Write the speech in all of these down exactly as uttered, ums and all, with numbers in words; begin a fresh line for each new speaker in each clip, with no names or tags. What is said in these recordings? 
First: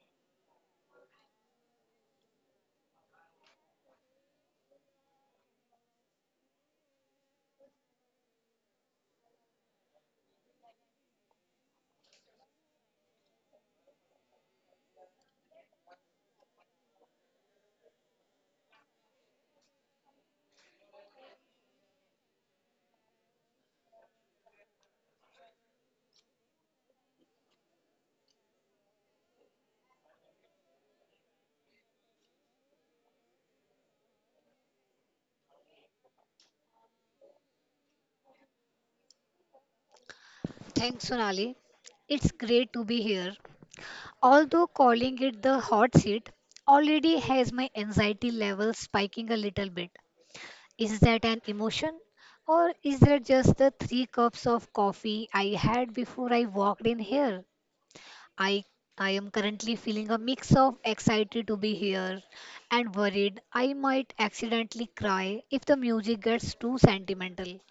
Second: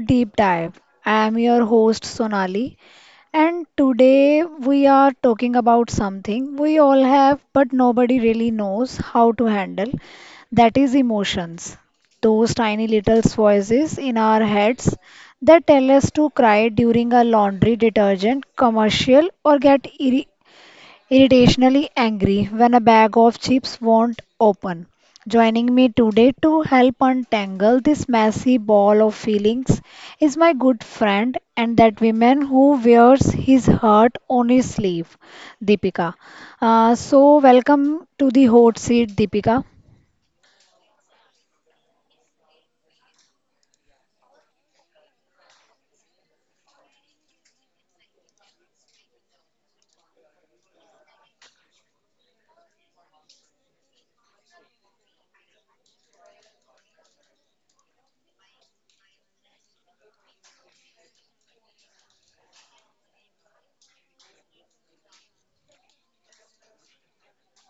Deep Dive. I am your host Sonali, and today we are talking about something we all have but nobody really knows how to handle, that is, emotions. Those tiny little voices in our heads that tell us to cry during a laundry detergent commercial or get ir- irritationally angry when a bag of chips won't open. Joining me today to help untangle this messy ball of feelings is my good friend and that woman who wears his heart on his sleeve, Deepika. Uh, so, welcome to the hot seat, Deepika.
Thanks, Sonali. It's great to be here. Although calling it the hot seat already has my anxiety level spiking a little bit. Is that an emotion? Or is that just the three cups of coffee I had before I walked in here? I I am currently feeling a mix of excited to be here and worried I might accidentally cry if the music gets too sentimental.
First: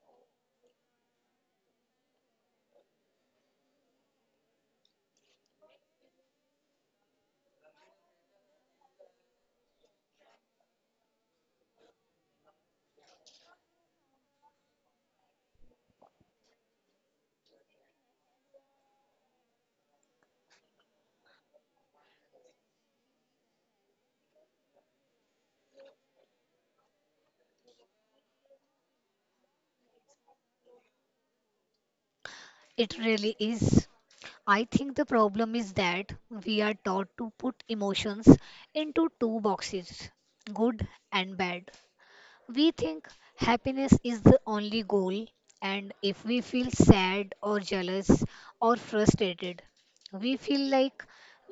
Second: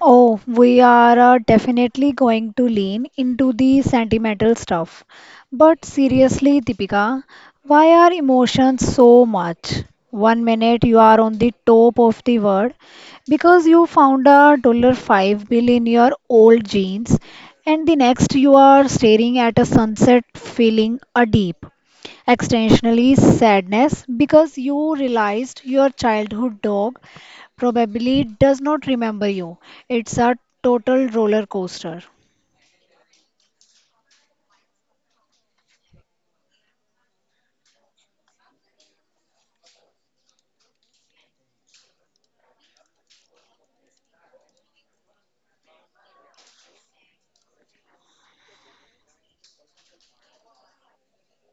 Oh, we are uh, definitely going to lean into the sentimental stuff. But seriously, Deepika, why are emotions so much? One minute you are on the top of the world because you found a dollar five bill in your old jeans, and the next you are staring at a sunset feeling a deep extensionally sadness because you realized your childhood dog probably does not remember you. It's a total roller coaster.
It really is. I think the problem is that we are taught to put emotions into two boxes, good and bad. We think happiness is the only goal, and if we feel sad or jealous or frustrated, we feel like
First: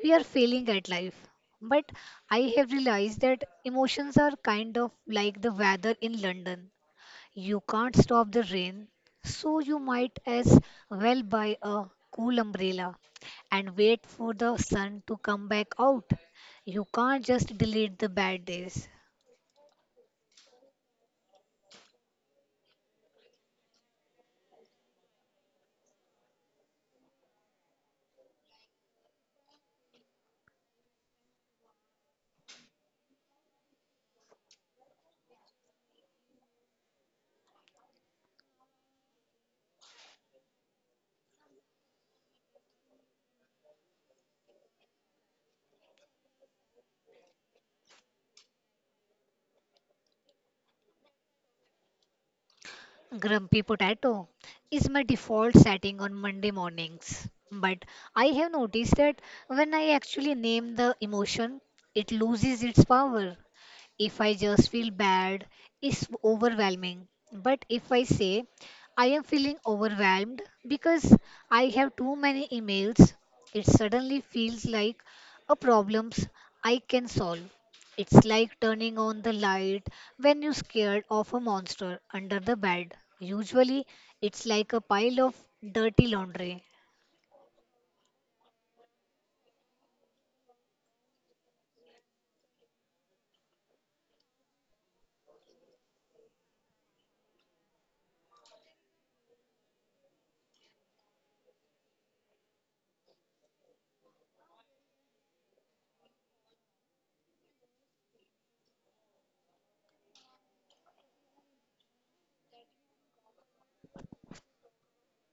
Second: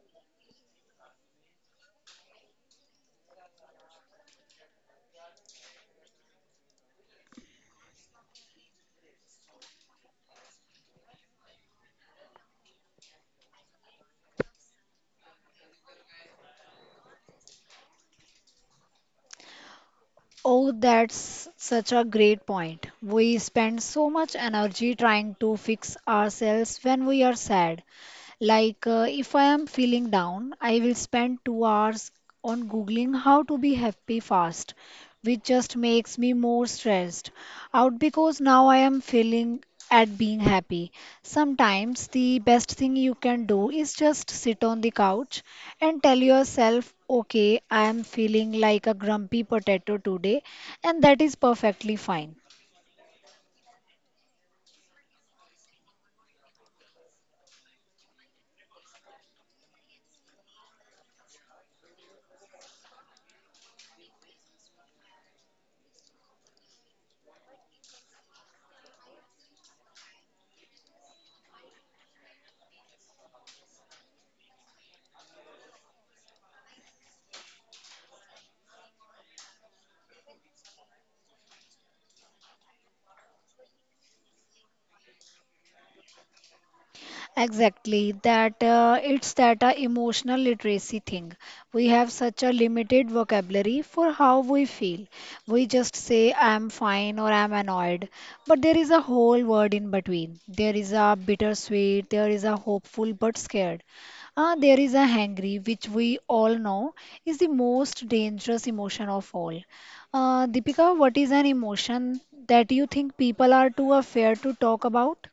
we are failing at life. But I have realized that emotions are kind of like the weather in London. You can't stop the rain, so you might as well buy a cool umbrella and wait for the sun to come back out. You can't just delete the bad days.
Oh, that's such a great point. We spend so much energy trying to fix ourselves when we are sad. Like, uh, if I am feeling down, I will spend two hours on Googling how to be happy fast, which just makes me more stressed out because now I am failing at being happy. Sometimes the best thing you can do is just sit on the couch and tell yourself, okay, I am feeling like a grumpy potato today, and that is perfectly fine.
Grumpy Potato is my default setting on Monday mornings. But I have noticed that when I actually name the emotion, it loses its power. If I just feel bad, it's overwhelming. But if I say I am feeling overwhelmed because I have too many emails, it suddenly feels like a problems I can solve. It's like turning on the light when you're scared of a monster under the bed. Usually, it's like a pile of dirty laundry.
Exactly, that uh, it's that uh, emotional literacy thing. We have such a limited vocabulary for how we feel. We just say, I'm fine or I'm annoyed. But there is a whole word in between. There is a bittersweet, there is a hopeful but scared. Ah, there is a hangry, which we all know is the most dangerous emotion of all. Uh, Deepika, what is an emotion that you think people are too afraid to talk about?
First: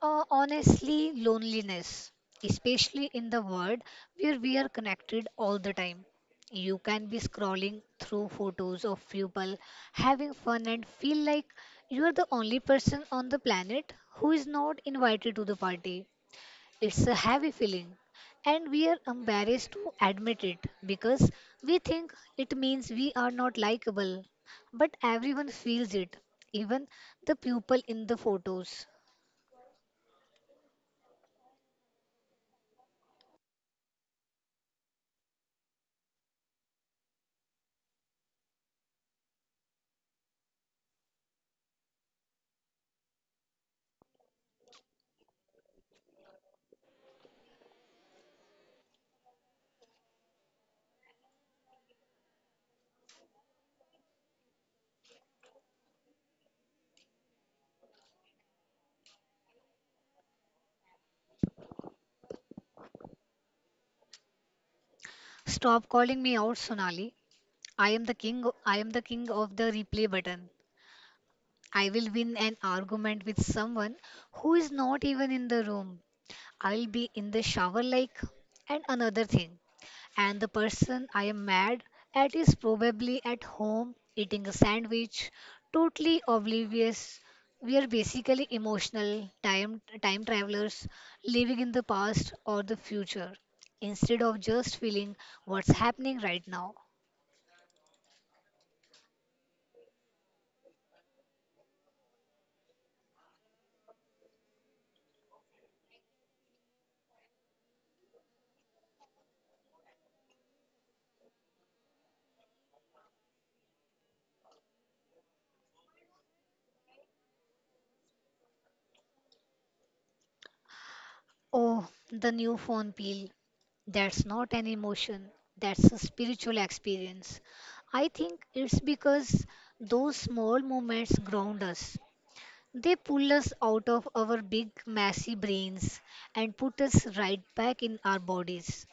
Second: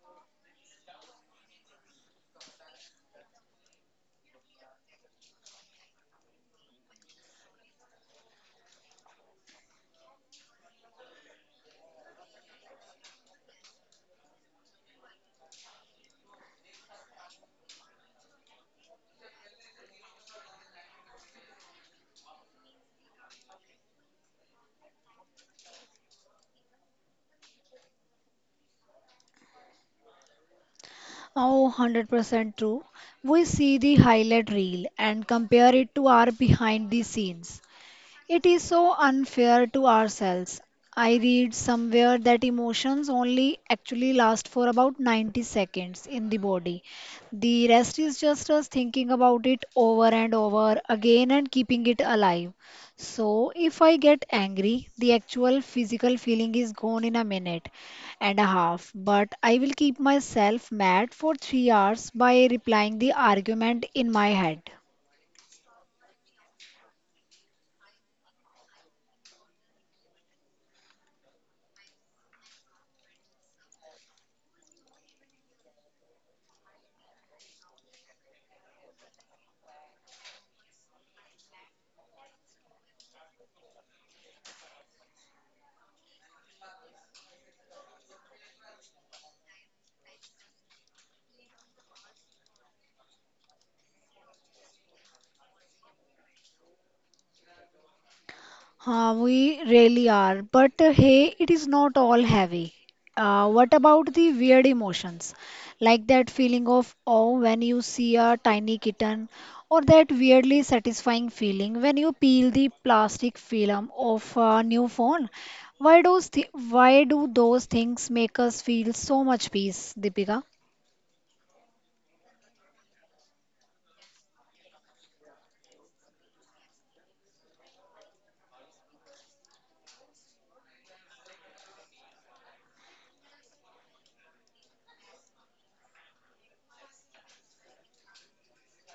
Uh, honestly, loneliness, especially in the world where we are connected all the time. You can be scrolling through photos of people having fun and feel like you are the only person on the planet who is not invited to the party. It's a heavy feeling, and we are embarrassed to admit it because we think it means we are not likable. But everyone feels it, even the people in the photos.
Oh, one hundred percent true. We see the highlight reel and compare it to our behind the scenes. It is so unfair to ourselves. I read somewhere that emotions only actually last for about ninety seconds in the body. The rest is just us thinking about it over and over again and keeping it alive. So, if I get angry, the actual physical feeling is gone in a minute and a half, but I will keep myself mad for three hours by replying the argument in my head.
Stop calling me out, Sonali. I am the king. I am the king of the replay button. I will win an argument with someone who is not even in the room. I'll be in the shower, like, and another thing. And the person I am mad at is probably at home eating a sandwich, totally oblivious. We are basically emotional time time travelers living in the past or the future instead of just feeling what's happening right now.
Uh, we really are. But uh, hey, it is not all heavy. Uh, what about the weird emotions? Like that feeling of awe when you see a tiny kitten, or that weirdly satisfying feeling when you peel the plastic film of a new phone. Why, those thi- why do those things make us feel so much peace, Deepika?
Oh, the new phone peel. That's not an emotion, that's a spiritual experience. I think it's because those small moments ground us. They pull us out of our big, messy brains and put us right back in our bodies.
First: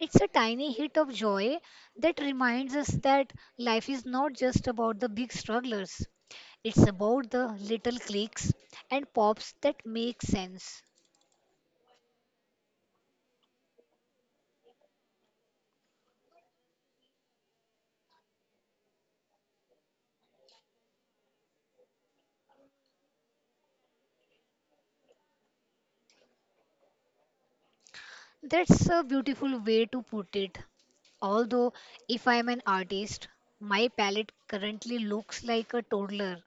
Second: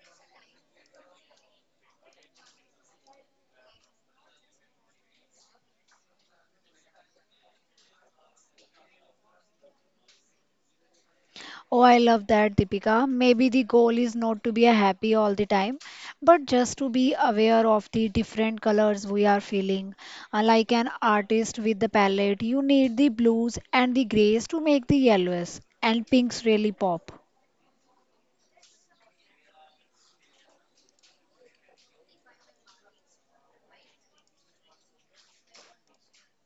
It's a tiny hit of joy that reminds us that life is not just about the big strugglers. It's about the little clicks and pops that make sense.
Oh, I love that, Deepika. Maybe the goal is not to be a happy all the time, but just to be aware of the different colors we are feeling. Uh, Like an artist with the palette, you need the blues and the grays to make the yellows and pinks really pop.
That's a beautiful way to put it. Although, if I am an artist, my palette currently looks like a toddler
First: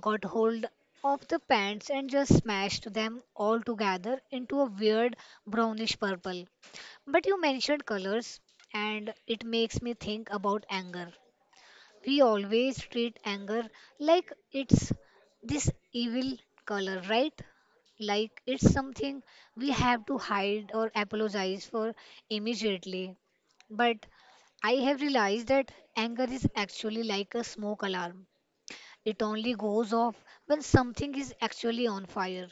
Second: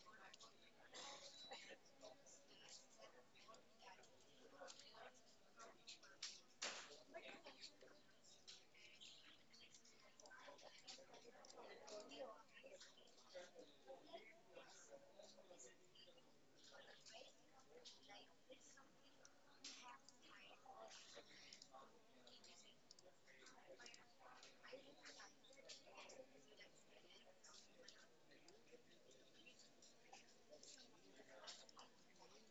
got hold of the pants and just smashed them all together into a weird brownish purple. But you mentioned colors, and it makes me think about anger. We always treat anger like it's this evil color, right? Like it's something we have to hide or apologize for immediately. But I have realized that anger is actually like a smoke alarm. It only goes off when something is actually on fire.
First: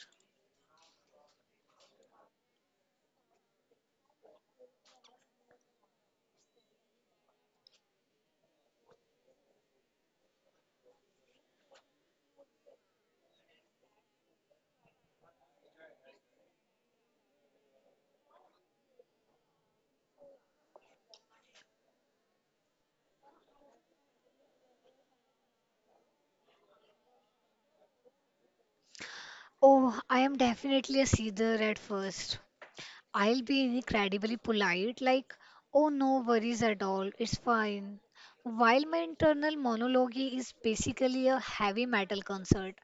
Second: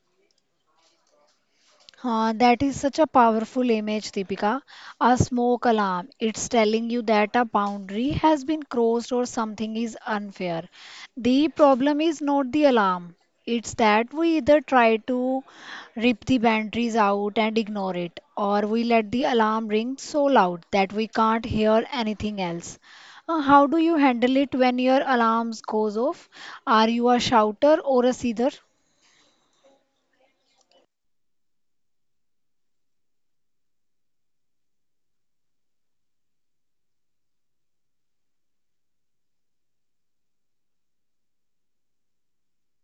Uh, that is such a powerful image, Deepika. A smoke alarm. It's telling you that a boundary has been crossed or something is unfair. The problem is not the alarm. It's that we either try to rip the boundaries out and ignore it, or we let the alarm ring so loud that we can't hear anything else. Uh, how do you handle it when your alarms goes off? Are you a shouter or a seether?
Oh, I am definitely a seether at first. I'll be incredibly polite, like, oh, no worries at all, it's fine. While my internal monologue is basically a heavy metal concert.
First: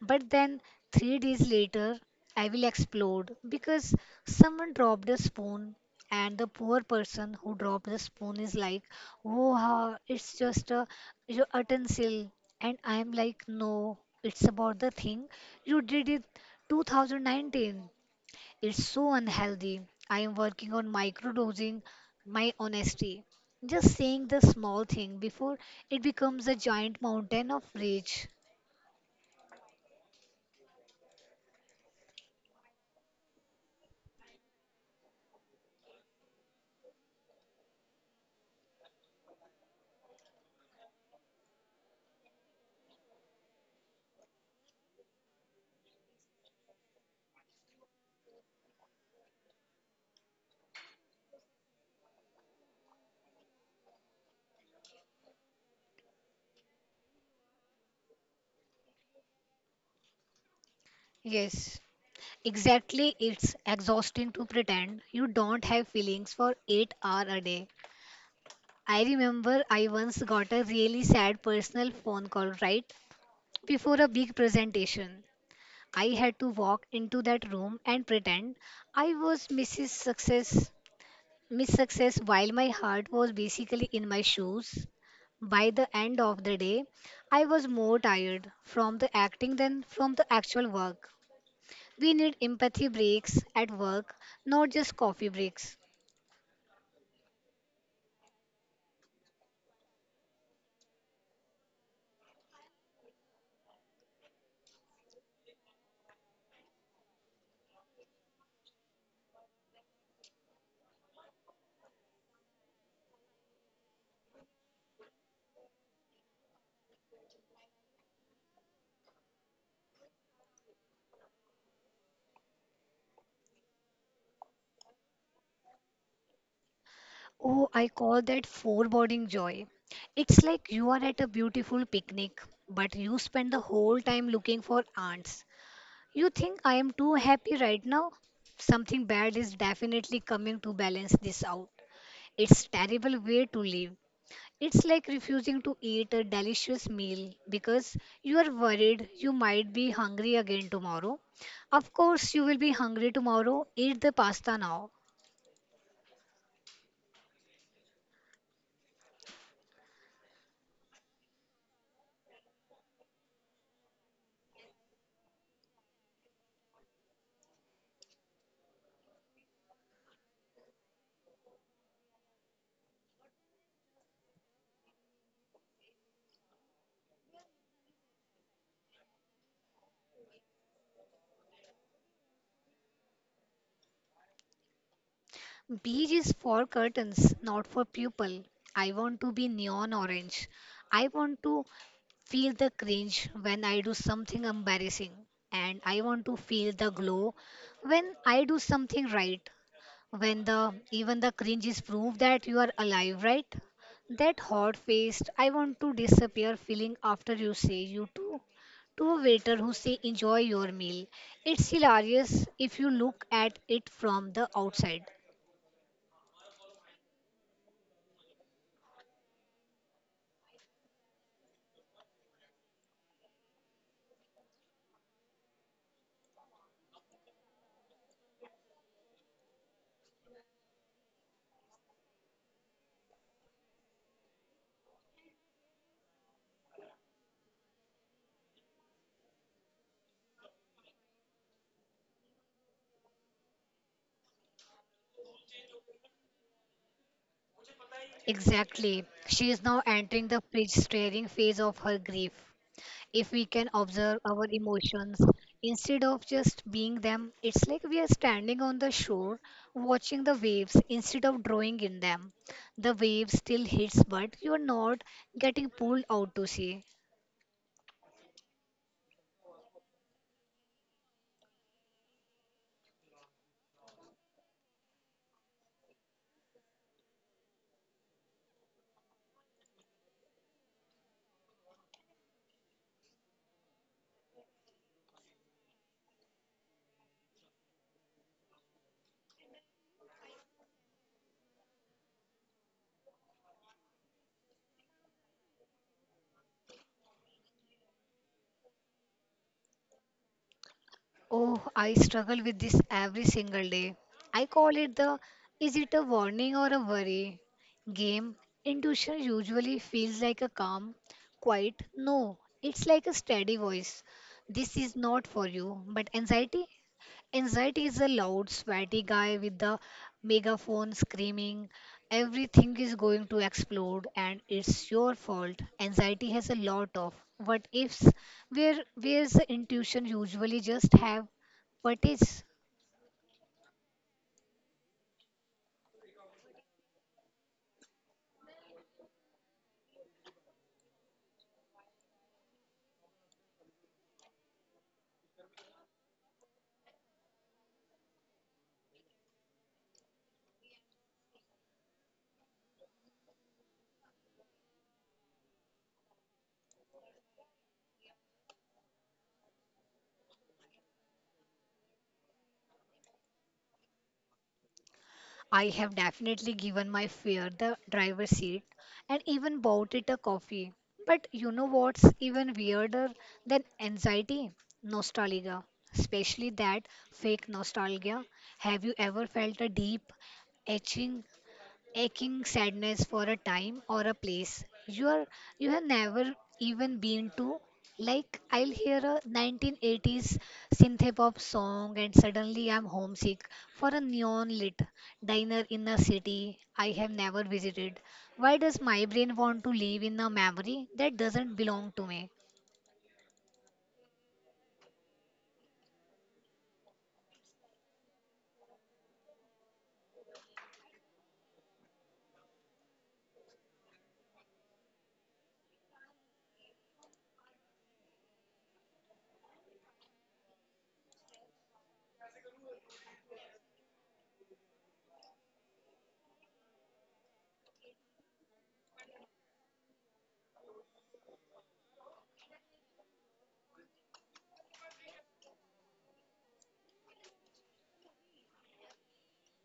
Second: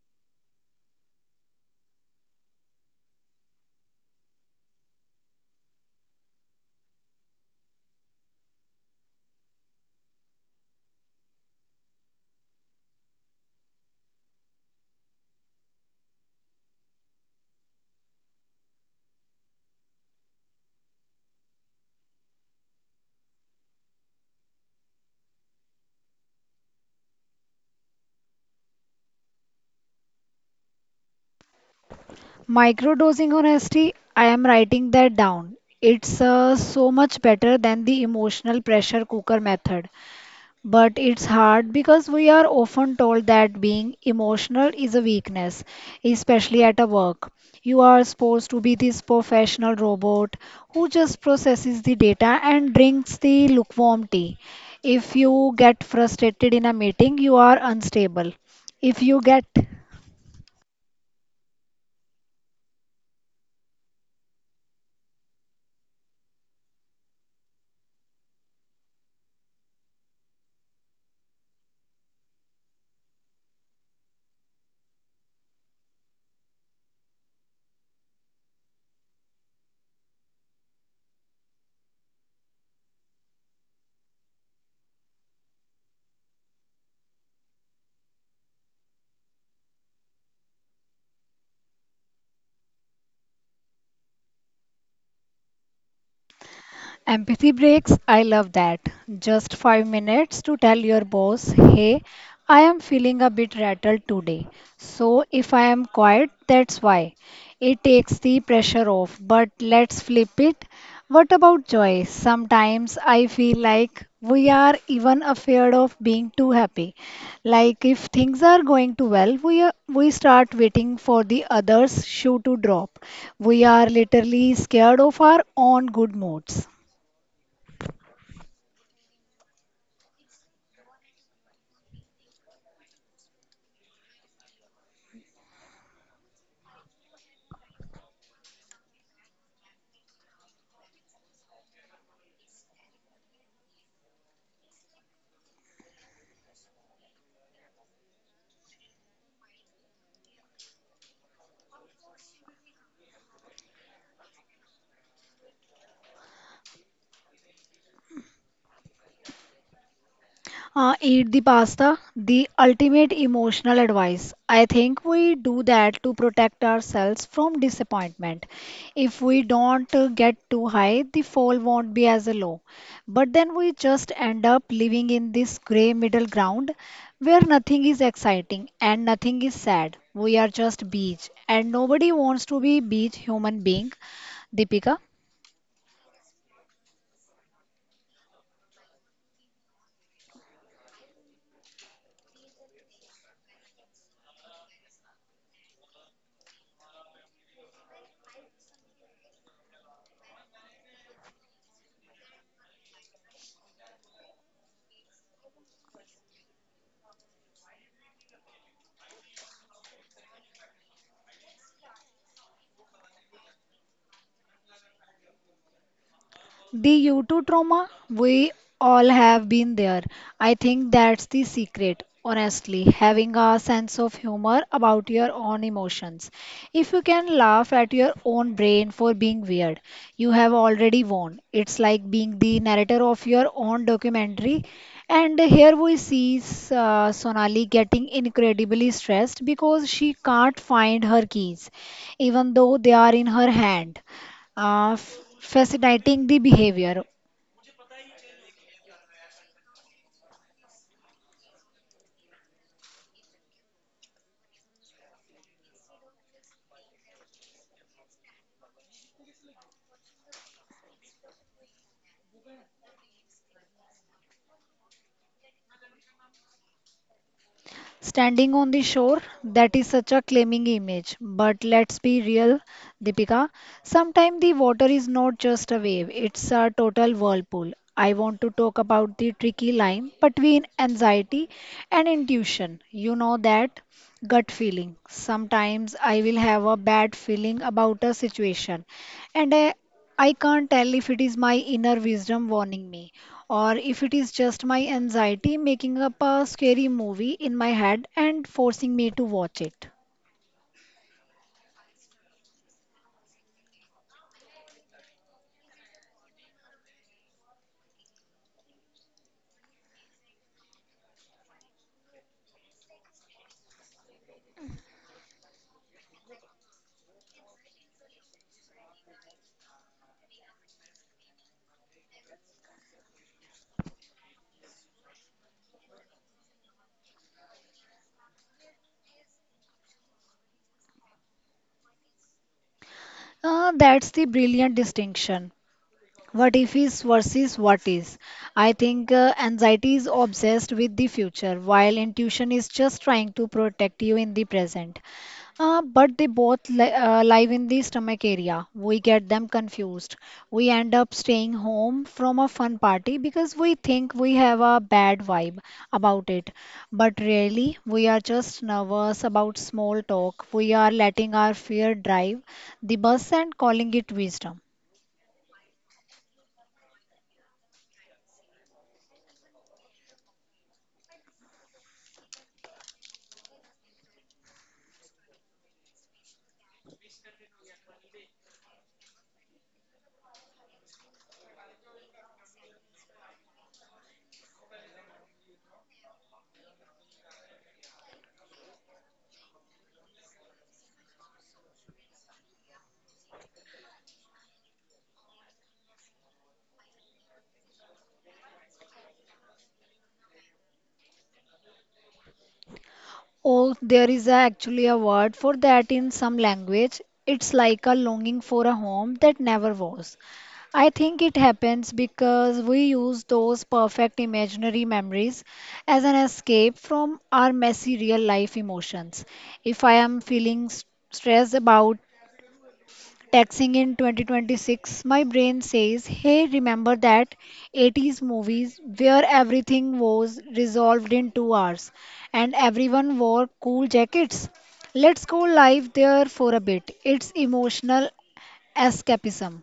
But then, three days later, I will explode because someone dropped a spoon, and the poor person who dropped the spoon is like, oh, ha, it's just a your utensil. And I'm like, no, it's about the thing you did it two thousand nineteen. It's so unhealthy. I am working on microdosing my honesty. Just saying the small thing before it becomes a giant mountain of rage.
Microdosing honesty, I am writing that down. It's uh, so much better than the emotional pressure cooker method. But it's hard because we are often told that being emotional is a weakness, especially at a work. You are supposed to be this professional robot who just processes the data and drinks the lukewarm tea. If you get frustrated in a meeting, you are unstable. If you get
Yes, exactly. It's exhausting to pretend you don't have feelings for eight hours a day. I remember I once got a really sad personal phone call right before a big presentation. I had to walk into that room and pretend I was missus Success, Miss Success, while my heart was basically in my shoes, by the end of the day, I was more tired from the acting than from the actual work. We need empathy breaks at work, not just coffee breaks.
empathy breaks, I love that. Just five minutes to tell your boss, hey, I am feeling a bit rattled today. So if I am quiet, that's why. It takes the pressure off. But let's flip it. What about joy? Sometimes I feel like we are even afraid of being too happy. Like if things are going too well, we are, we start waiting for the other's shoe to drop. We are literally scared of our own good moods.
Oh, I call that foreboding joy. It's like you are at a beautiful picnic, but you spend the whole time looking for ants. You think I am too happy right now? Something bad is definitely coming to balance this out. It's terrible way to live. It's like refusing to eat a delicious meal because you are worried you might be hungry again tomorrow. Of course, you will be hungry tomorrow. Eat the pasta now.
Uh, eat the pasta, the ultimate emotional advice. I think we do that to protect ourselves from disappointment. If we don't uh, get too high, the fall won't be as low. But then we just end up living in this gray middle ground where nothing is exciting and nothing is sad. We are just beach, and nobody wants to be beach human being, Deepika.
Beige is for curtains, not for people. I want to be neon orange. I want to feel the cringe when I do something embarrassing. And I want to feel the glow when I do something right. When the even the cringes prove that you are alive, right? That hot faced I want to disappear feeling after you say you too to a waiter who say enjoy your meal. It's hilarious if you look at it from the outside.
The U two trauma, we all have been there. I think that's the secret, honestly, having a sense of humor about your own emotions. If you can laugh at your own brain for being weird, you have already won. It's like being the narrator of your own documentary. And here we see uh, Sonali getting incredibly stressed because she can't find her keys, even though they are in her hand. Uh, f- fascinating the behavior.
Exactly. She is now entering the pitch staring phase of her grief. If we can observe our emotions instead of just being them, it's like we are standing on the shore watching the waves instead of drawing in them. The wave still hits, but you're not getting pulled out to sea.
Standing on the shore, that is such a claiming image. But let's be real, Deepika. Sometimes the water is not just a wave, it's a total whirlpool. I want to talk about the tricky line between anxiety and intuition. You know that gut feeling. Sometimes I will have a bad feeling about a situation and I, I can't tell if it is my inner wisdom warning me or if it is just my anxiety making up a scary movie in my head and forcing me to watch it.
Oh, I struggle with this every single day. I call it the is it a warning or a worry game. Intuition usually feels like a calm, quiet no. It's like a steady voice. This is not for you. But anxiety, anxiety is a loud, sweaty guy with the megaphone screaming, everything is going to explode and it's your fault. Anxiety has a lot of what ifs, where where's the intuition usually just have what is.
Uh, that's the brilliant distinction. What if is versus what is? I think uh, anxiety is obsessed with the future, while intuition is just trying to protect you in the present. Uh, but they both li- uh, live in the stomach area. We get them confused. We end up staying home from a fun party because we think we have a bad vibe about it. But really, we are just nervous about small talk. We are letting our fear drive the bus and calling it wisdom.
I have definitely given my fear the driver's seat and even bought it a coffee. But you know what's even weirder than anxiety? Nostalgia. Especially that fake nostalgia. Have you ever felt a deep etching aching sadness for a time or a place you are you have never even been to? Like I'll hear a nineteen eighties synth-pop song and suddenly I'm homesick for a neon lit diner in a city I have never visited. Why does my brain want to live in a memory that doesn't belong to me?
Oh, there is a- actually a word for that in some language. It's like a longing for a home that never was. I think it happens because we use those perfect imaginary memories as an escape from our messy real life emotions. If I am feeling s- stressed about taxing in twenty twenty-six, my brain says, hey, remember that eighties movies where everything was resolved in two hours and everyone wore cool jackets? Let's go live there for a bit. It's emotional escapism.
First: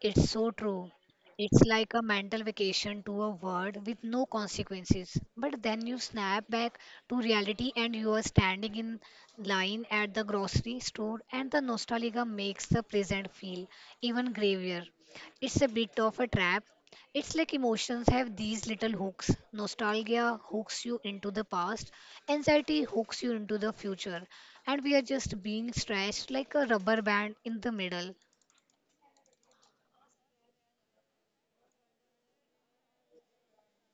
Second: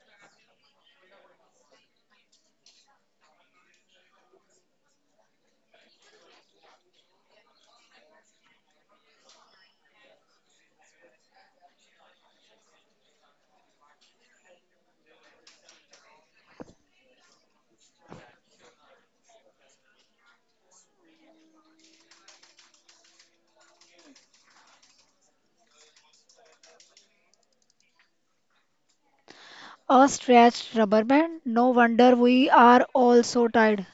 It's so true. It's like a mental vacation to a world with no consequences. But then you snap back to reality and you are standing in line at the grocery store, and the nostalgia makes the present feel even graver. It's a bit of a trap. It's like emotions have these little hooks. Nostalgia hooks you into the past, anxiety hooks you into the future, and we are just being stretched like a rubber band in the middle.
A stretched rubber band? No wonder we are all so tired.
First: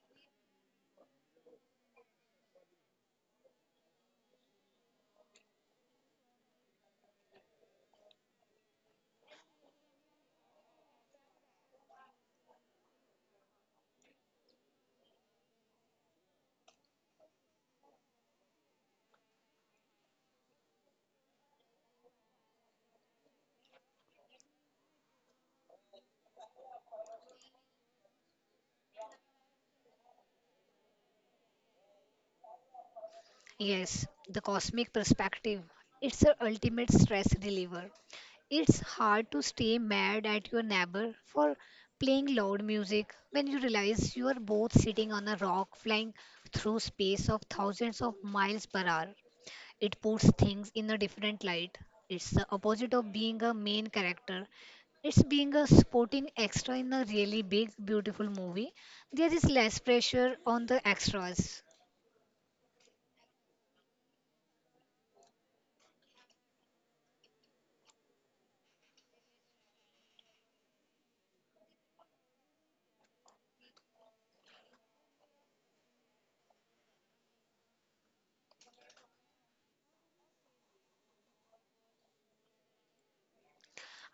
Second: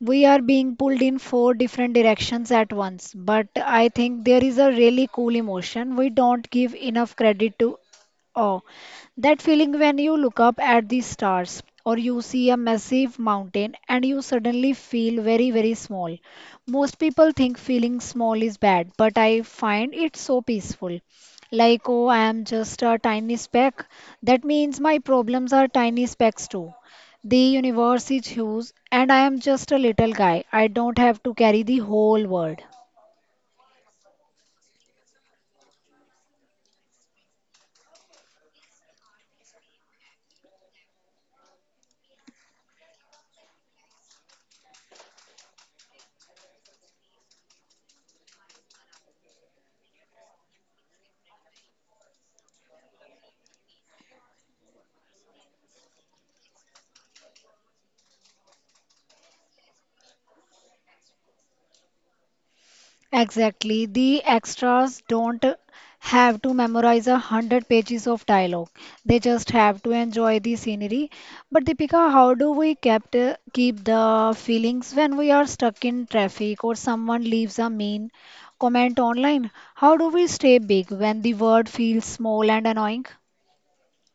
We are being pulled in four different directions at once. But I think there is a really cool emotion we don't give enough credit to. Oh, that feeling when you look up at the stars or you see a massive mountain and you suddenly feel very, very small. Most people think feeling small is bad, but I find it so peaceful. Like, oh, I am just a tiny speck. That means my problems are tiny specks too. The universe is huge, and I am just a little guy. I don't have to carry the whole world.
Yes, the cosmic perspective. It's a ultimate stress reliever. It's hard to stay mad at your neighbor for playing loud music when you realize you are both sitting on a rock flying through space of thousands of miles per hour. It puts things in a different light. It's the opposite of being a main character. It's being a supporting extra in a really big, beautiful movie. There is less pressure on the extras.
Exactly. The extras don't have to memorize a hundred pages of dialogue. They just have to enjoy the scenery. But Deepika, how do we kept, keep the feelings when we are stuck in traffic or someone leaves a mean comment online? How do we stay big when the world feels small and annoying?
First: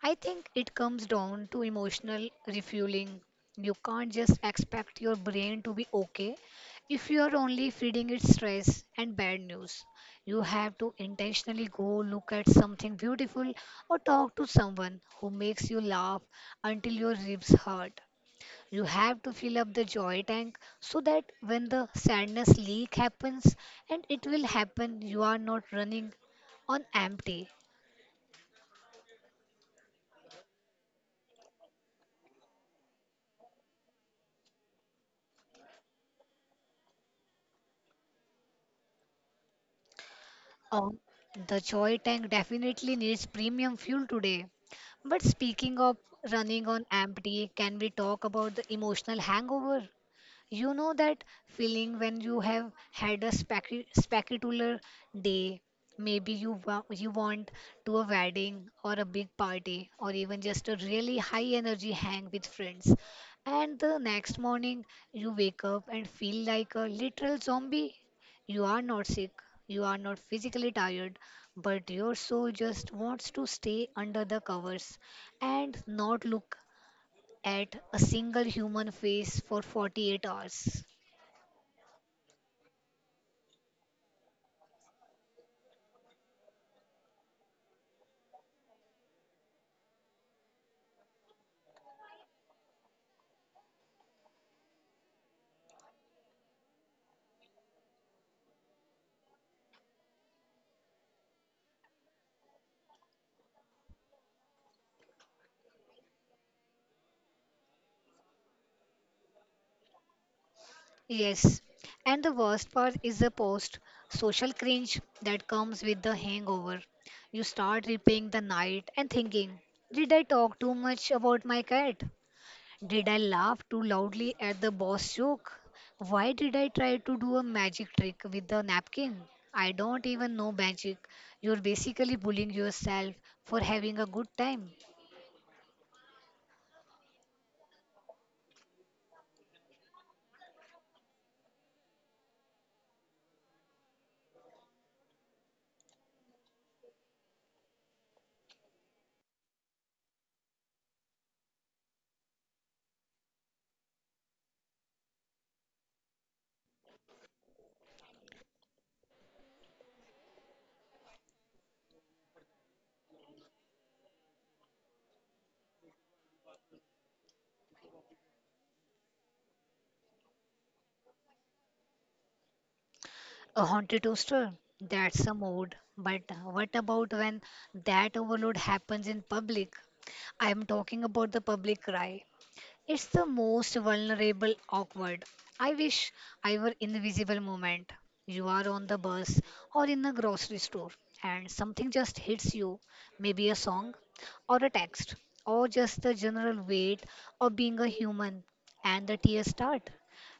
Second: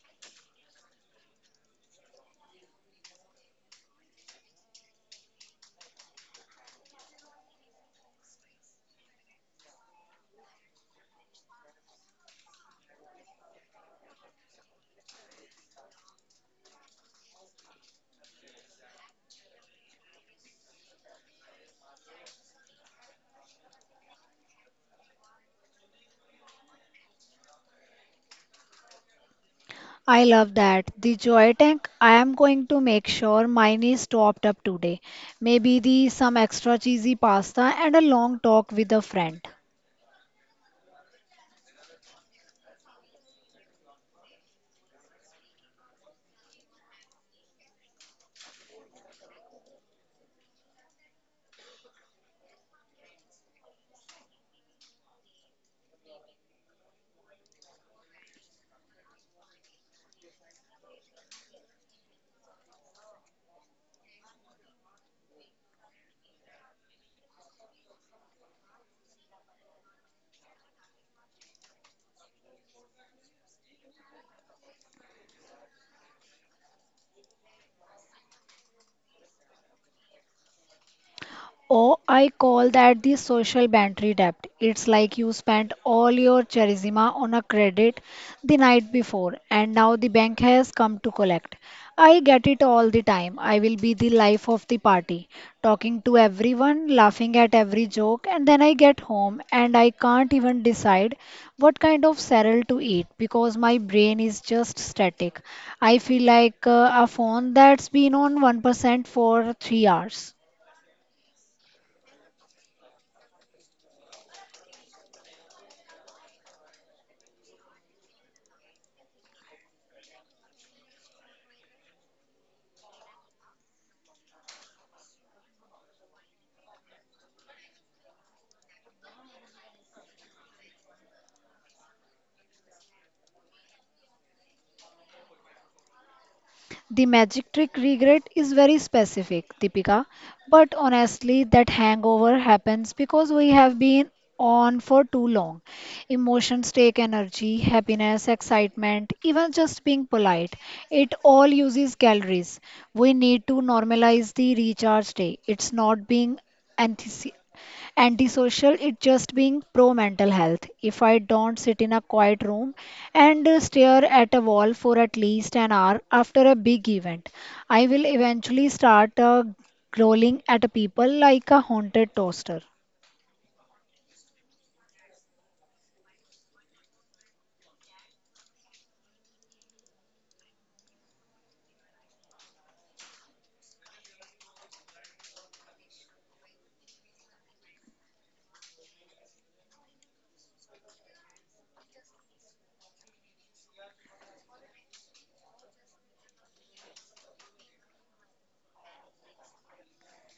I think it comes down to emotional refueling. You can't just expect your brain to be okay if you are only feeding it stress and bad news. You have to intentionally go look at something beautiful or talk to someone who makes you laugh until your ribs hurt. You have to fill up the joy tank so that when the sadness leak happens, and it will happen, you are not running on empty.
I love that. The joy tank, I am going to make sure mine is topped up today. Maybe the some extra cheesy pasta and a long talk with a friend.
Um, the joy tank definitely needs premium fuel today. But speaking of running on empty, can we talk about the emotional hangover? You know that feeling when you have had a specu- spectacular day. Maybe you wa- you want to a wedding or a big party or even just a really high energy hang with friends. And the next morning you wake up and feel like a literal zombie. You are not sick, you are not physically tired, but your soul just wants to stay under the covers and not look at a single human face for forty-eight hours.
Oh, I call that the social battery debt. It's like you spent all your charisma on a credit the night before, and now the bank has come to collect. I get it all the time. I will be the life of the party, talking to everyone, laughing at every joke, and then I get home and I can't even decide what kind of cereal to eat because my brain is just static. I feel like uh, a phone that's been on one percent for three hours.
Yes, and the worst part is the post social cringe that comes with the hangover. You start repaying the night and thinking, did I talk too much about my cat? Did I laugh too loudly at the boss joke? Why did I try to do a magic trick with the napkin? I don't even know magic. You're basically bullying yourself for having a good time.
The magic trick regret is very specific, Deepika. But honestly, that hangover happens because we have been on for too long. Emotions take energy, happiness, excitement, even just being polite. It all uses calories. We need to normalize the recharge day. It's not being anti- antisocial, it just being pro mental health. If I don't sit in a quiet room and uh, stare at a wall for at least an hour after a big event, I will eventually start uh, growling at people like a haunted toaster.
A haunted toaster? That's a mode. But what about when that overload happens in public? I am talking about the public cry. It's the most vulnerable, awkward. I wish I were invisible moment. You are on the bus or in the grocery store and something just hits you, maybe a song or a text or just the general weight of being a human and the tears start.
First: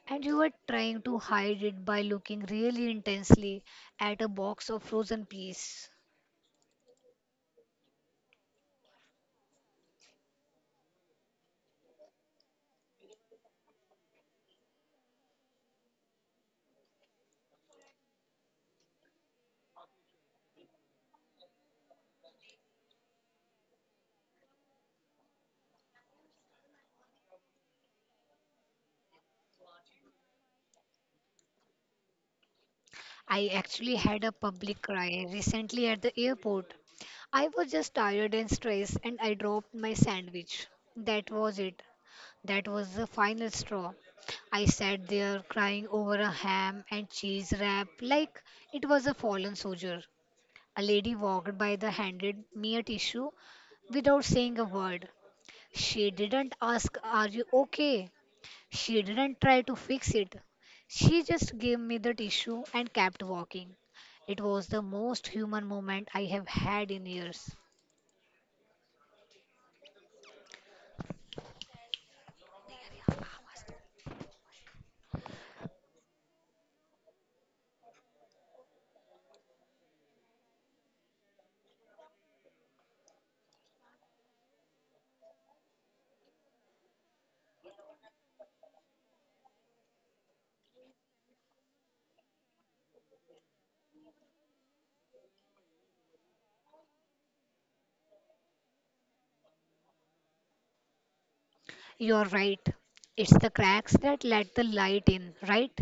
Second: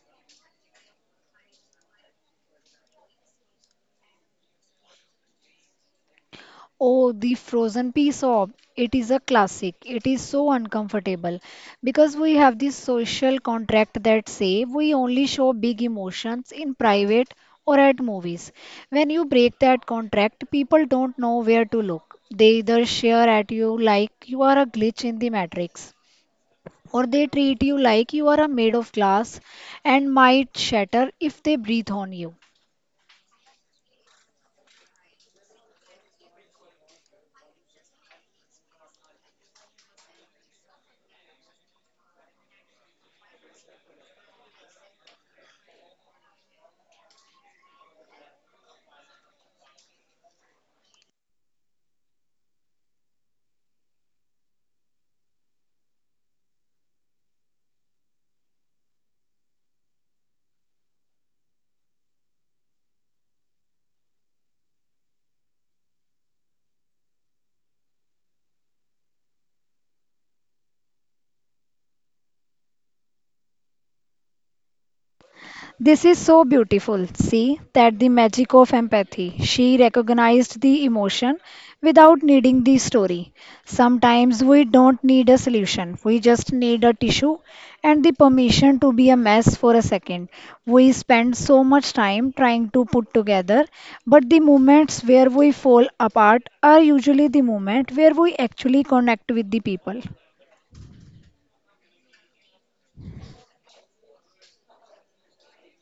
And you are trying to hide it by looking really intensely at a box of frozen peas.
Oh, the frozen piece of it is a classic. It is so uncomfortable because we have this social contract that say we only show big emotions in private or at movies. When you break that contract, people don't know where to look. They either share at you like you are a glitch in the matrix, or they treat you like you are a made of glass and might shatter if they breathe on you.
I actually had a public cry recently at the airport. I was just tired and stressed, and I dropped my sandwich. That was it. That was the final straw. I sat there crying over a ham and cheese wrap like it was a fallen soldier. A lady walked by the handed me a tissue without saying a word. She didn't ask, "Are you okay?" She didn't try to fix it. She just gave me the tissue and kept walking. It was the most human moment I have had in years.
This is so beautiful. See that the magic of empathy. She recognized the emotion without needing the story. Sometimes we don't need a solution, we just need a tissue and the permission to be a mess for a second. We spend so much time trying to put together, but the moments where we fall apart are usually the moment where we actually connect with the people.
You're right. It's the cracks that let the light in, right?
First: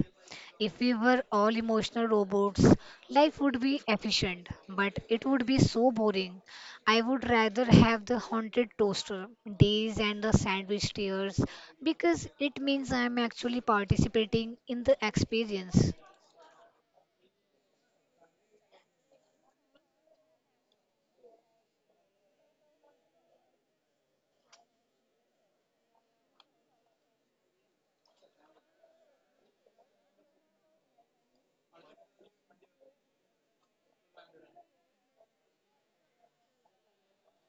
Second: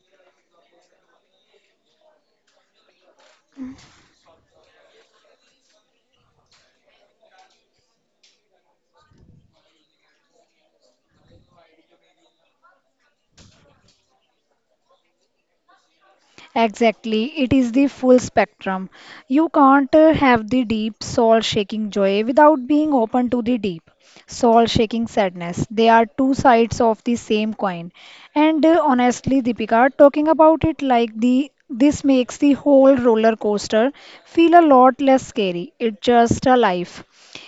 If we were all emotional robots, life would be efficient, but it would be so boring. I would rather have the haunted toaster days and the sandwich tears because it means I'm actually participating in the experience.
Exactly, it is the full spectrum. You can't uh, have the deep soul shaking joy without being open to the deep soul shaking sadness. They are two sides of the same coin. And uh, honestly, Deepika, talking about it like the this makes the whole roller coaster feel a lot less scary. It's just a life.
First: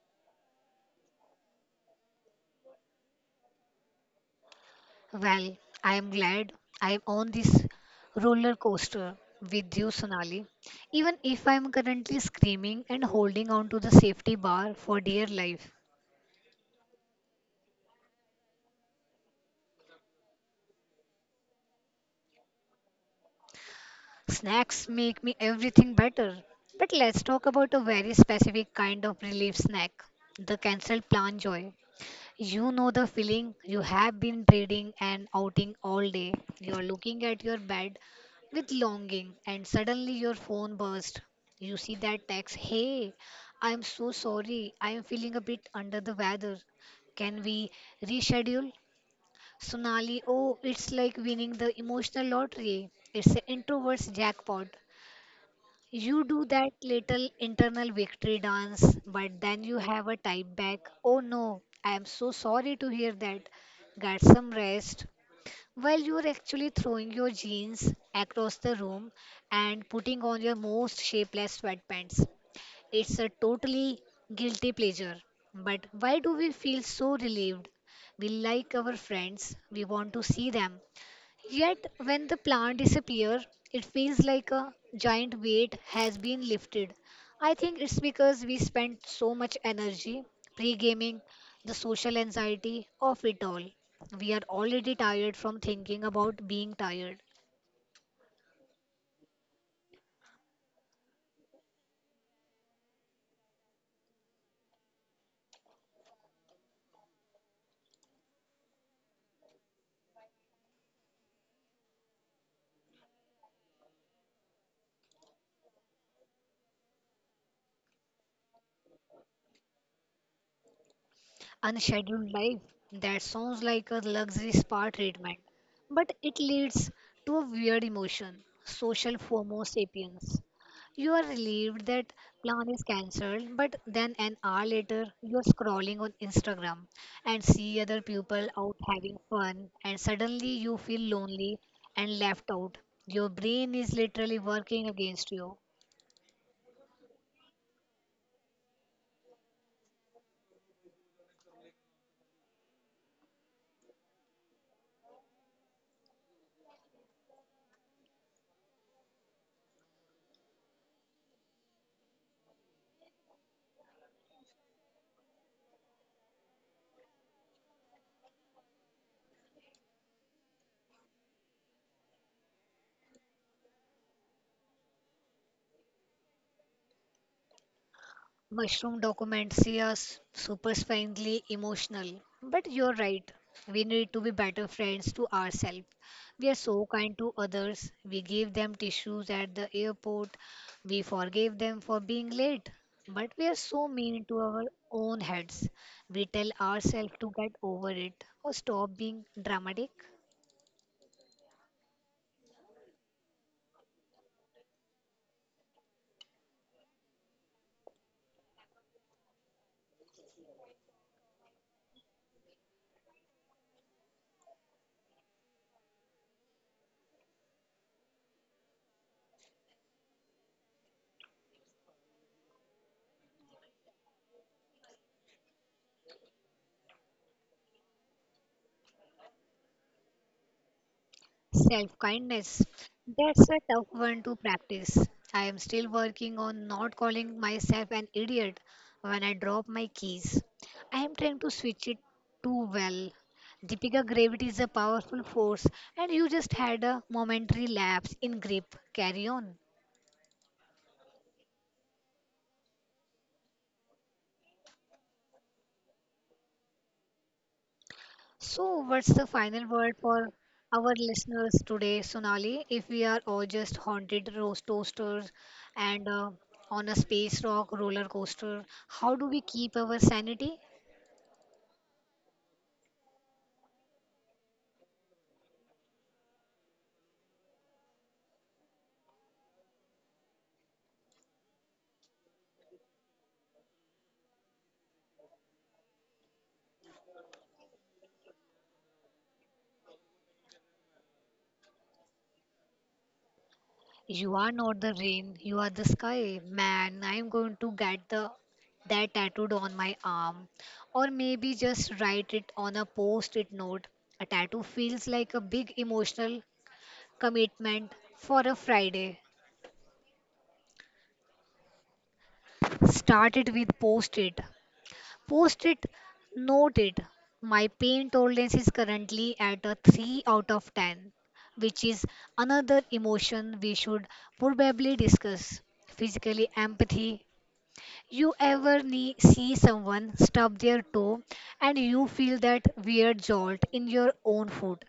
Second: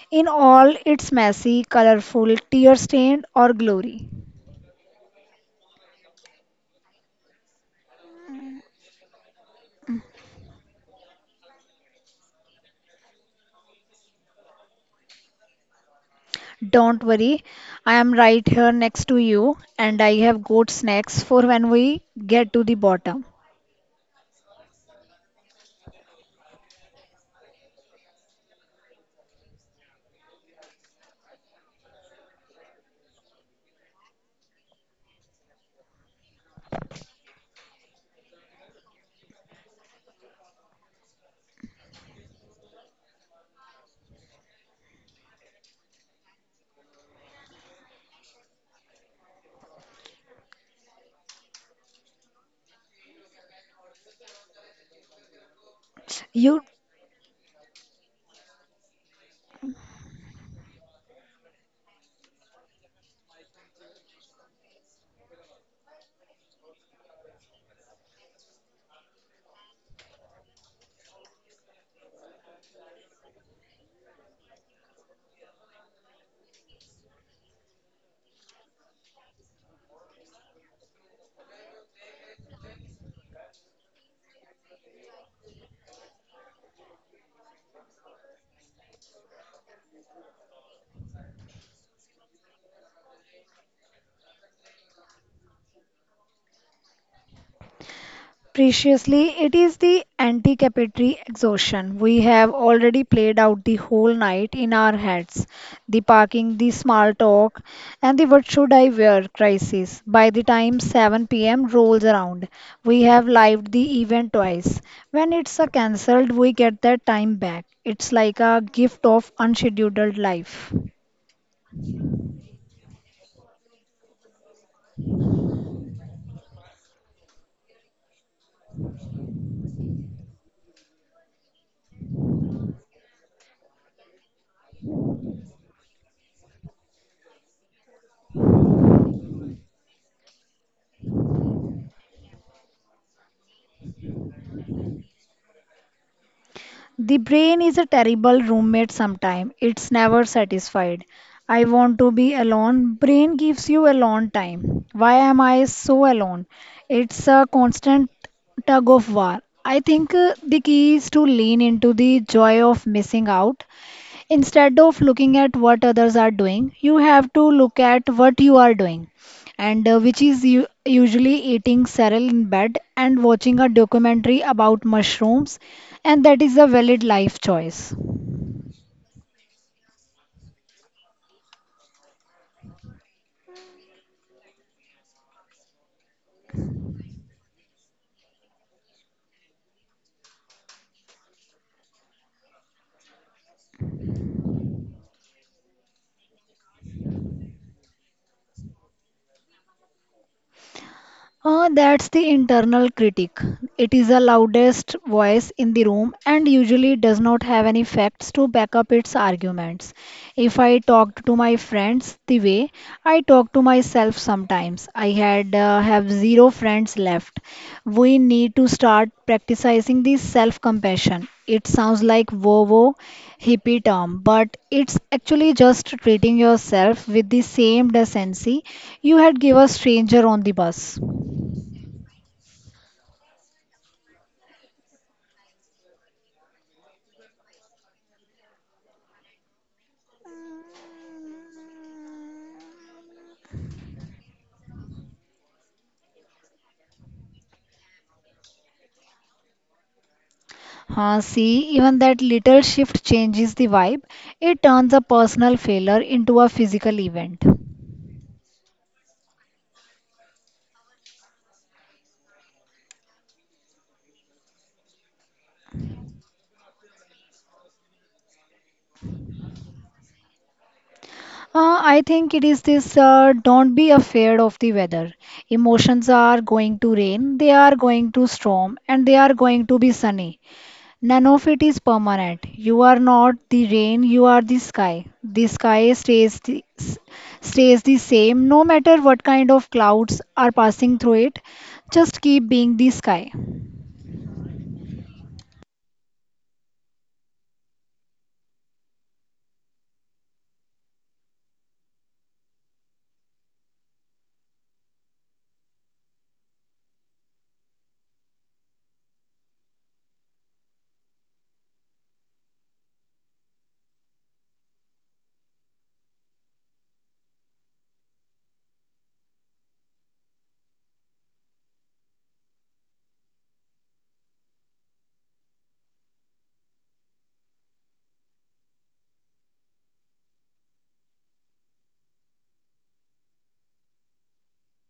In all its messy, colorful, tear stained, or glory.
Well, I am glad I am on this roller coaster with you, Sonali. Even if I am currently screaming and holding on to the safety bar for dear life,
Don't worry, I am right here next to you, and I have got snacks for when we get to the bottom.
snacks make me everything better. But let's talk about a very specific kind of relief snack, the cancelled plan joy. You know the feeling. You have been reading and outing all day. You are looking at your bed with longing, and suddenly your phone bursts. You see that text, "Hey, I'm so sorry. I am feeling a bit under the weather. Can we reschedule?" Sonali, oh, it's like winning the emotional lottery. It's an introvert's jackpot. You do
You
that little internal victory dance, but then you have a type back, "Oh no, I am so sorry to hear that. Get some rest." While you are actually throwing your jeans across the room and putting on your most shapeless sweatpants. It's a totally guilty pleasure. But why do we feel so relieved? We like our friends, we want to see them, yet when the plant disappears, it feels like a giant weight has been lifted. I think it's because we spent so much energy pre gaming the social anxiety of it all. We are already tired from thinking about being tired.
Preciously, it is the anticipatory exhaustion. We have already played out the whole night in our heads. The parking, the small talk, and the what should I wear crisis. By the time seven p m rolls around, we have lived the event twice. When it's a cancelled, we get that time back. It's like a gift of unscheduled life.
Unscheduled life, that sounds like a luxury spa treatment, but it leads to a weird emotion, social FOMO sapiens. You are relieved that plan is cancelled, but then an hour later, you're scrolling on Instagram and see other people out having fun, and suddenly you feel lonely and left out. Your brain is literally working against you.
The brain is a terrible roommate sometimes. It's never satisfied. I want to be alone. Brain gives you alone time. Why am I so alone? It's a constant tug of war. I think uh, the key is to lean into the joy of missing out. Instead of looking at what others are doing, you have to look at what you are doing, and uh, which is u- usually eating cereal in bed and watching a documentary about mushrooms, and that is a valid life choice.
Mushroom documentaries are superficially emotional, but you're right. We need to be better friends to ourselves. We are so kind to others. We give them tissues at the airport. We forgive them for being late. But we are so mean to our own heads. We tell ourselves to get over it or stop being dramatic.
Uh, that's the internal critic. It is the loudest voice in the room and usually does not have any facts to back up its arguments. If I talked to my friends the way I talk to myself sometimes, I had uh, have zero friends left. We need to start practicing this self-compassion. It sounds like woo-woo hippie term, but it's actually just treating yourself with the same decency you had give a stranger on the bus.
Self kindness. That's a tough one to practice. I am still working on not calling myself an idiot when I drop my keys. I am trying to switch it too. Well, Deepika, gravity is a powerful force, and you just had a momentary lapse in grip. Carry on.
Uh, see, even that little shift changes the vibe. It turns a personal failure into a physical event.
So, what's the final word for our listeners today, Sonali? If we are all just haunted roast toasters and uh, on a space rock roller coaster, how do we keep our sanity?
Uh, I think it is this, uh, don't be afraid of the weather. Emotions are going to rain, they are going to storm, and they are going to be sunny. None of it is permanent. You are not the rain, you are the sky. The sky stays the, s- stays the same no matter what kind of clouds are passing through it. Just keep being the sky.
You are not the rain, you are the sky. Man, I'm going to get the that tattooed on my arm. Or maybe just write it on a post it note. A tattoo feels like a big emotional commitment for a Friday. Start it with post it. Post it noted my pain tolerance is currently at a three out of ten, which is another emotion we should probably discuss. Physically empathy, you ever nee- see someone stub their toe and you feel that weird jolt in your own foot?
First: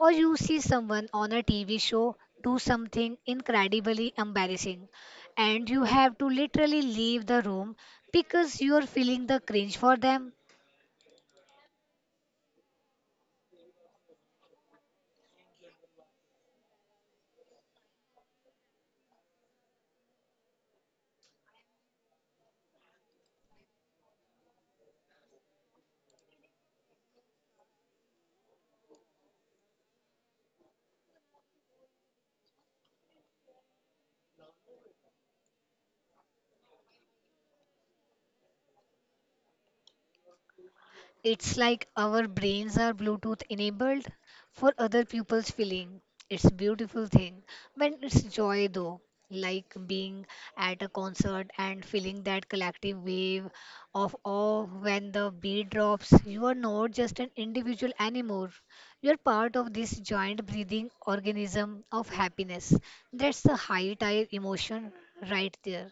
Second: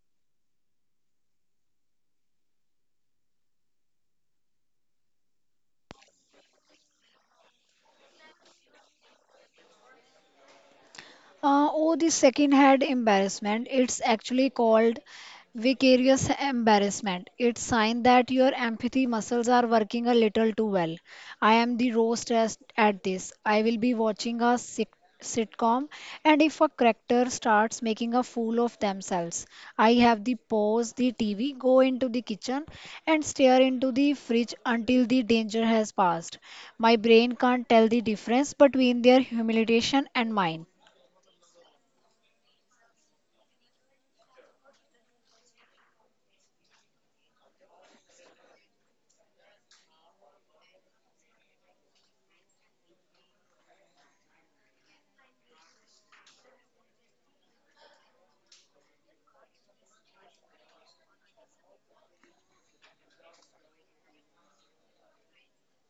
Or you see someone on a T V show do something incredibly embarrassing and you have to literally leave the room because you're feeling the cringe for them?
Uh, oh, the second-hand embarrassment. It's actually called vicarious embarrassment. It's sign that your empathy muscles are working a little too well. I am the raw stressed at this. I will be watching a sit sitcom, and if a character starts making a fool of themselves, I have the pause the T V, go into the kitchen, and stare into the fridge until the danger has passed. My brain can't tell the difference between their humiliation and mine.
It's like our brains are Bluetooth enabled for other people's feeling. It's a beautiful thing. When it's joy though, like being at a concert and feeling that collective wave of awe when the beat drops, you are not just an individual anymore. You're part of this joint breathing organism of happiness. That's the high tire emotion right there.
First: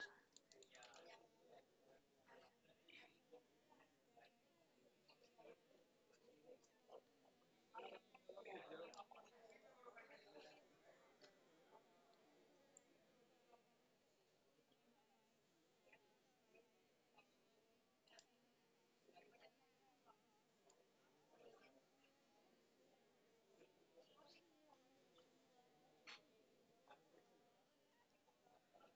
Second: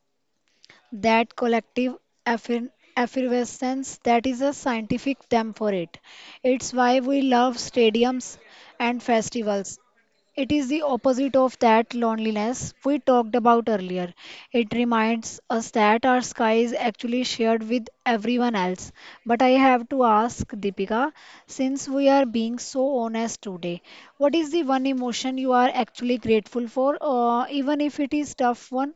That collective effer- effervescence, that is a scientific term for it. It's why we love stadiums and festivals. It is the opposite of that loneliness we talked about earlier. It reminds us that our sky is actually shared with everyone else. But I have to ask, Deepika, since we are being so honest today, what is the one emotion you are actually grateful for, uh, even if it is tough one?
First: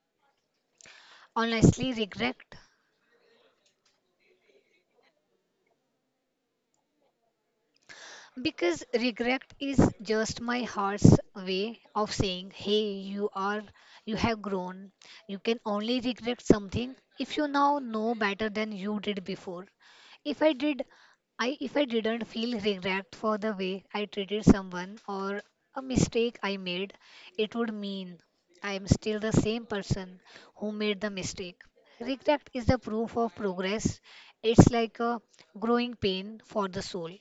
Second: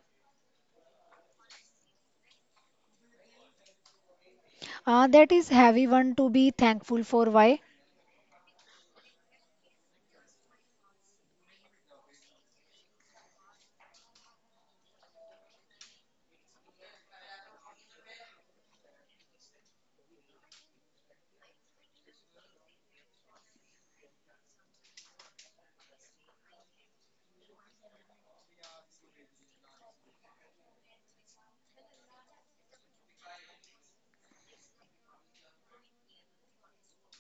Honestly, regret.
Uh, that is heavy one to be thankful for. Why?
Because regret is just my heart's way of saying, hey, you are, you have grown. You can only regret something if you now know better than you did before. If I did, I if I didn't feel regret for the way I treated someone or a mistake I made, it would mean I am still the same person who made the mistake. Regret is the proof of progress. It's like a growing pain for the soul.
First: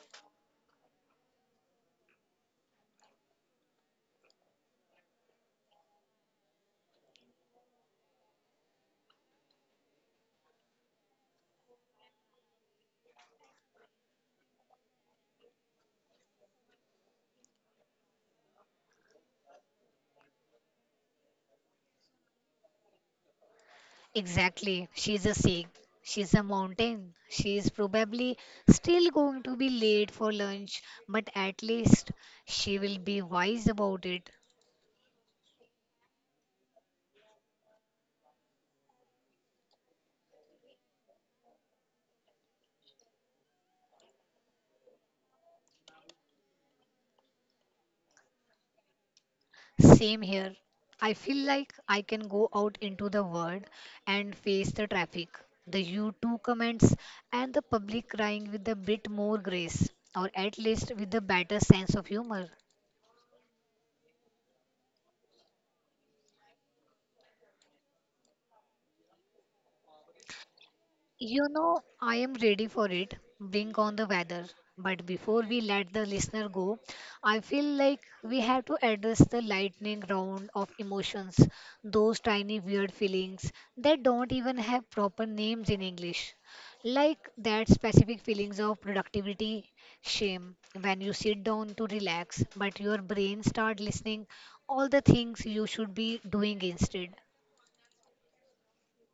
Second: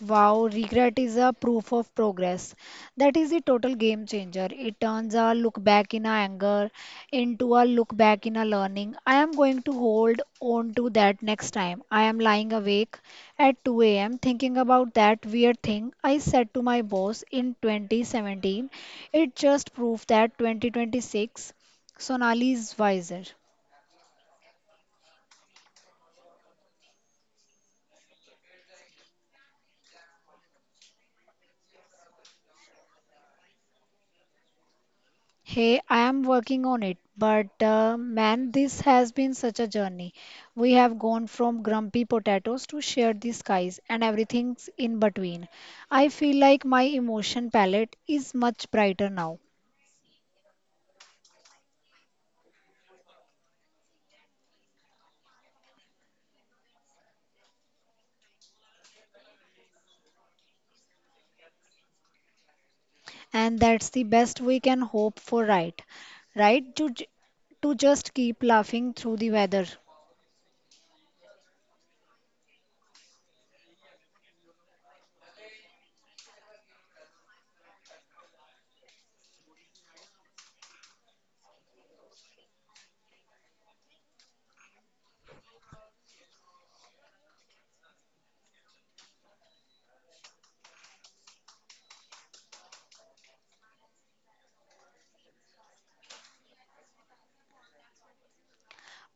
Wow, regret is a proof of progress. That is a total game changer. It turns a look back in a anger into a look back in a learning. I am going to hold on to that next time. I am lying awake at two a m thinking about that weird thing I said to my boss in twenty seventeen. It just proved that twenty twenty-six Sonali is wiser.
Exactly. She's a sink. She's a mountain. She is probably still going to be late for lunch, but at least she will be wise about it.
Hey, I am working on it, but uh, man, this has been such a journey. We have gone from grumpy potatoes to share the skies and everything in between. I feel like my emotion palette is much brighter now,
Same here. I feel like I can go out into the world and face the traffic, the U two comments, and the public crying with a bit more grace, or at least with a better sense of humor.
and that's the best we can hope for, right? Right? To, j- to just keep laughing through the weather.
You know, I am ready for it. Bring on the weather. But before we let the listener go, I feel like we have to address the lightning round of emotions, those tiny weird feelings that don't even have proper names in English. Like that specific feelings of productivity, shame, when you sit down to relax, but your brain start listening all the things you should be doing instead.